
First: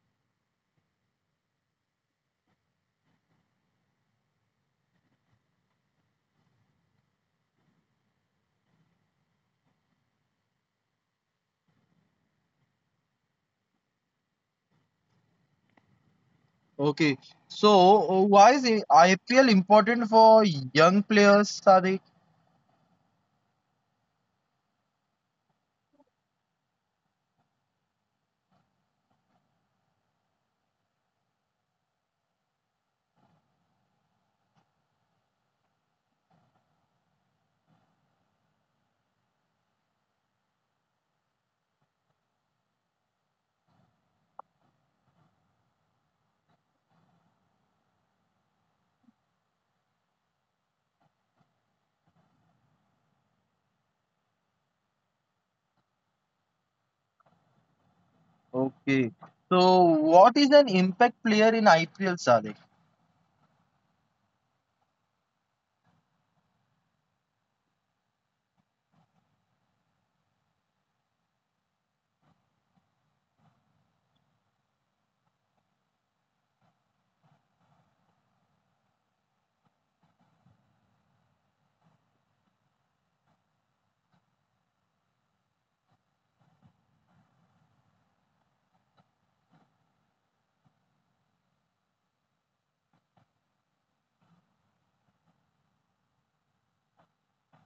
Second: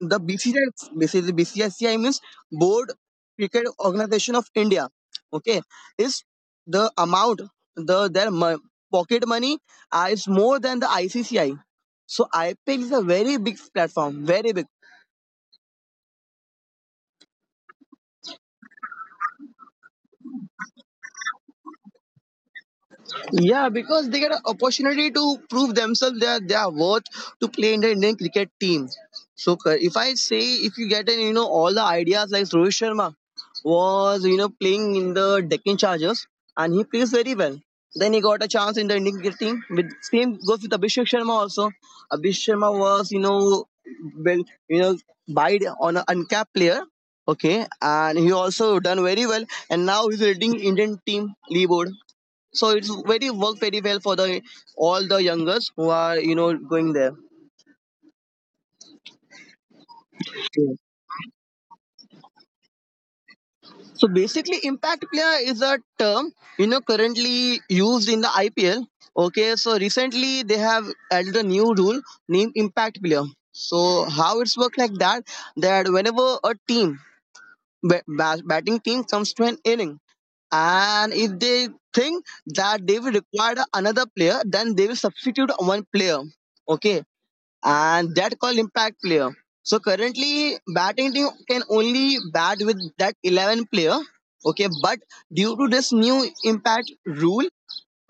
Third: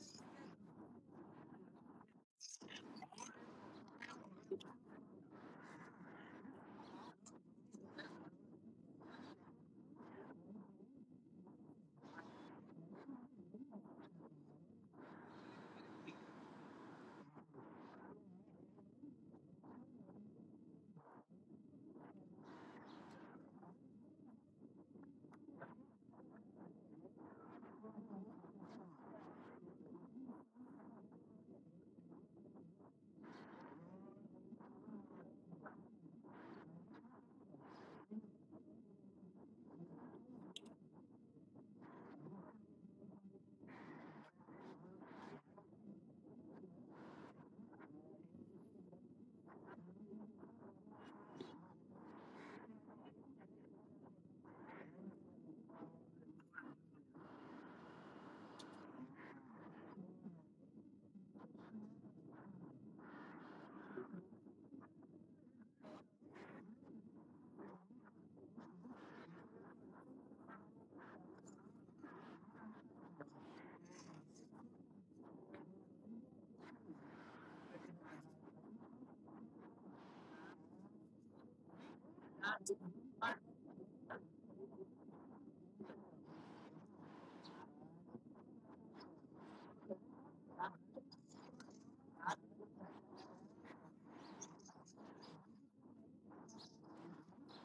the BCCI, basically BCCI means Board Cricket Organization of India, okay, is the amount, the their pocket money, is more than the ICCI. So IPL is a very big platform, very big. Okay. So, why is IPL important for young players, Sadiq? Yeah, because they get an opportunity to prove themselves their worth to play in the Indian cricket team. So if I say, if you get an you know all the ideas like Rohit Sharma was you know playing in the Deccan Chargers, and he plays very well. Then he got a chance in the Indian cricket team. With same goes with Abhishek Sharma also. Abhishek Sharma was you know well, you know, bide on an uncapped player. Okay, and he also done very well, and now he's leading Indian team leaderboard, so it's very work very well for the all the youngers who are you know going there. Okay. So, what is an impact player in IPL, Sadiq? So basically, impact player is a term you know currently used in the IPL. Okay, so recently they have added a new rule named impact player. So how it's worked like that? That whenever a team batting team comes to an inning, and if they think that they will require another player, then they will substitute one player. Okay, and that called impact player. So currently, batting team can only bat with that 11 player. Okay, but due to this new impact rule,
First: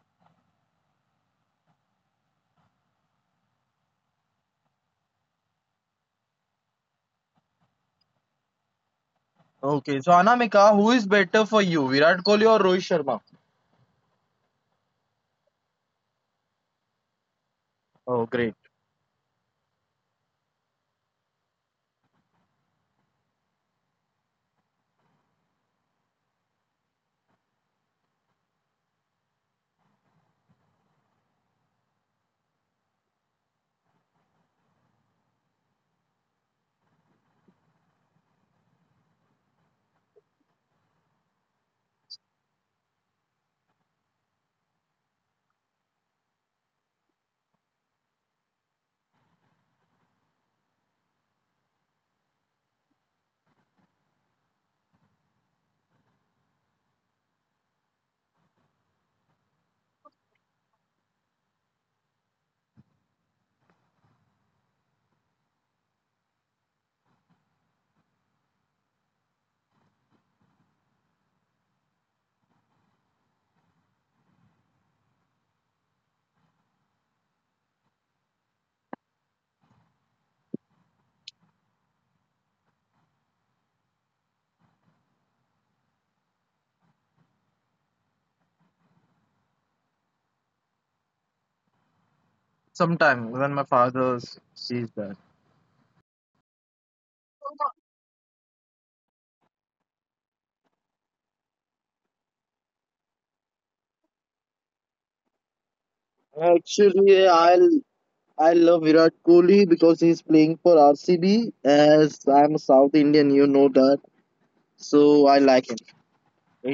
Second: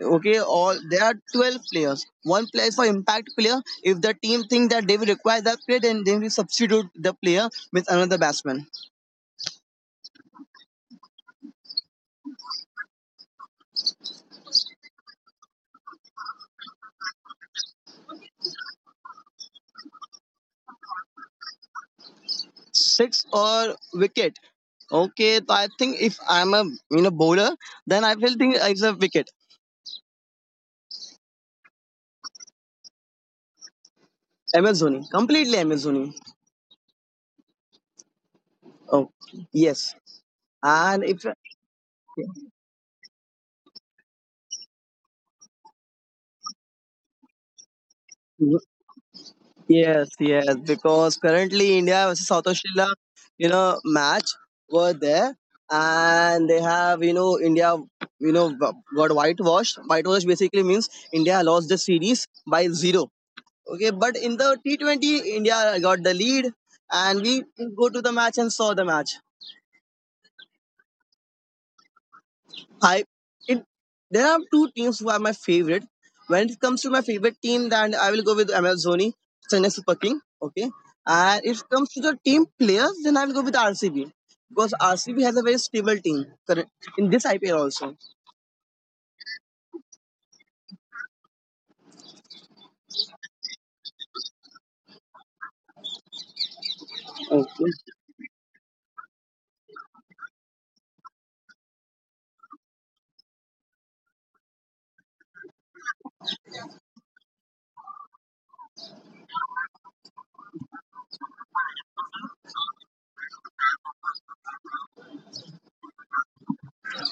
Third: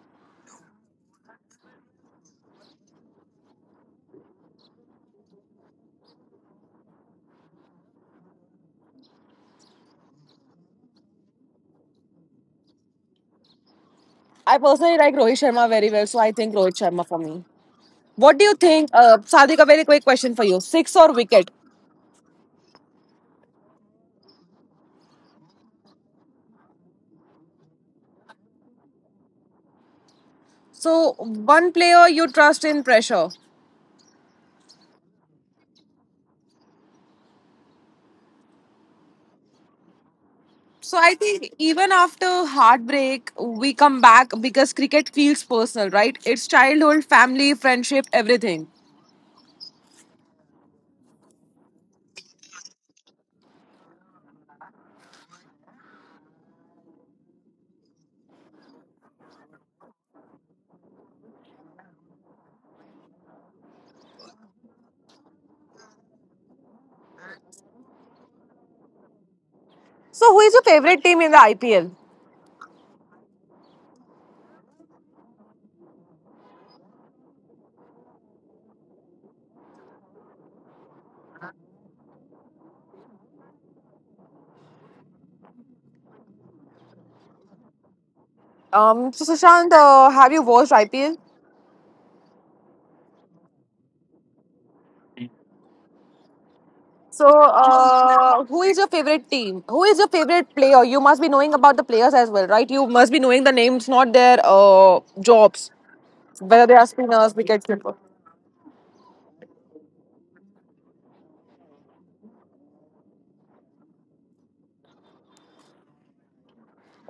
okay, all there are 12 players. One player is for impact player. If the team think that they will require that player, then they will substitute the player with another batsman. Okay. So, Anamika, who is better for you, Virat Kohli or Rohit Sharma? I personally like Rohit Sharma very well, so I think Rohit Sharma for me. Oh, What do you great. think? Sadhik, a very quick question for you. Six or wicket? Six or wicket. Okay, so I think if I'm a you know bowler, then I will think it's a wicket. So one player you trust in pressure. Amazoni, completely Amazoni. Oh yes, So and I if, think even after heartbreak, we come back because cricket feels personal, right? It's childhood, family, friendship, everything. yes, yes, because currently India versus South Australia, you know, match were there, and they have you know India, you know, got whitewashed. Whitewashed basically means India lost the series by zero. Okay, but in the T 20, India got the lead, and we go to the match and saw the match. So who is your favorite team in the IPL? I it, there are two teams who are my favorite. When it comes to my favorite team, then I will go with Amazoni, Chennai Super King. Okay, and if it comes to the team players, then I will go with RCB, because RCB has a very stable team in this IPL also. So Sushant, have you watched IPL? Sometime when my father sees that. So, Okay. Who is your favorite team? Who is your favorite player? You must be knowing about the players as well, right? You must be knowing the names, not their jobs, whether they are spinners, wicket Actually, keeper. I love Virat Kohli because he's playing for RCB. As I'm a South Indian, you know that, so I like him.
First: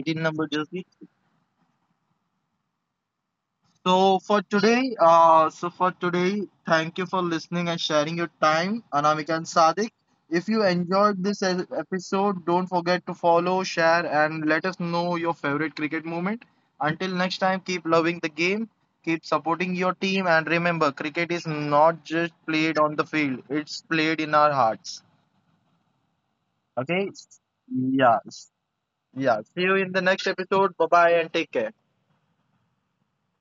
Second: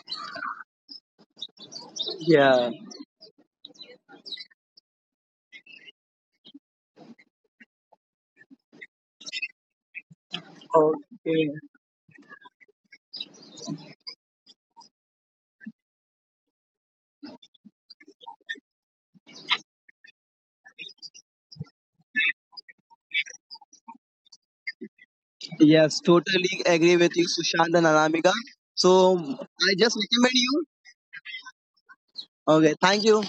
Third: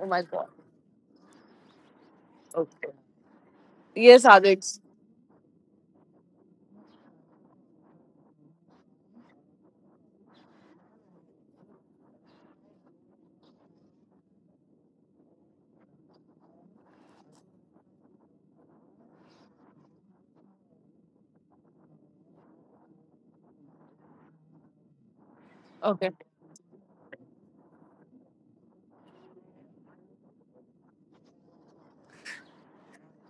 Oh my number god. jersey. Yeah. Okay. So Yes, for Adix. today, thank you for listening and sharing your time, Anamika and Sadik. If you enjoyed this Okay. Episode, don't forget to follow, share, and let us know your favorite cricket moment. Until next time, keep loving the game, keep supporting your team, and remember, cricket is not just played on the field; it's played in our hearts. Yes, Okay. totally agree Okay? with you, Sushant and Anamika. Yes. So Yeah. See you I in the just next recommend episode. you. Bye bye, and take care. Okay. Thank you.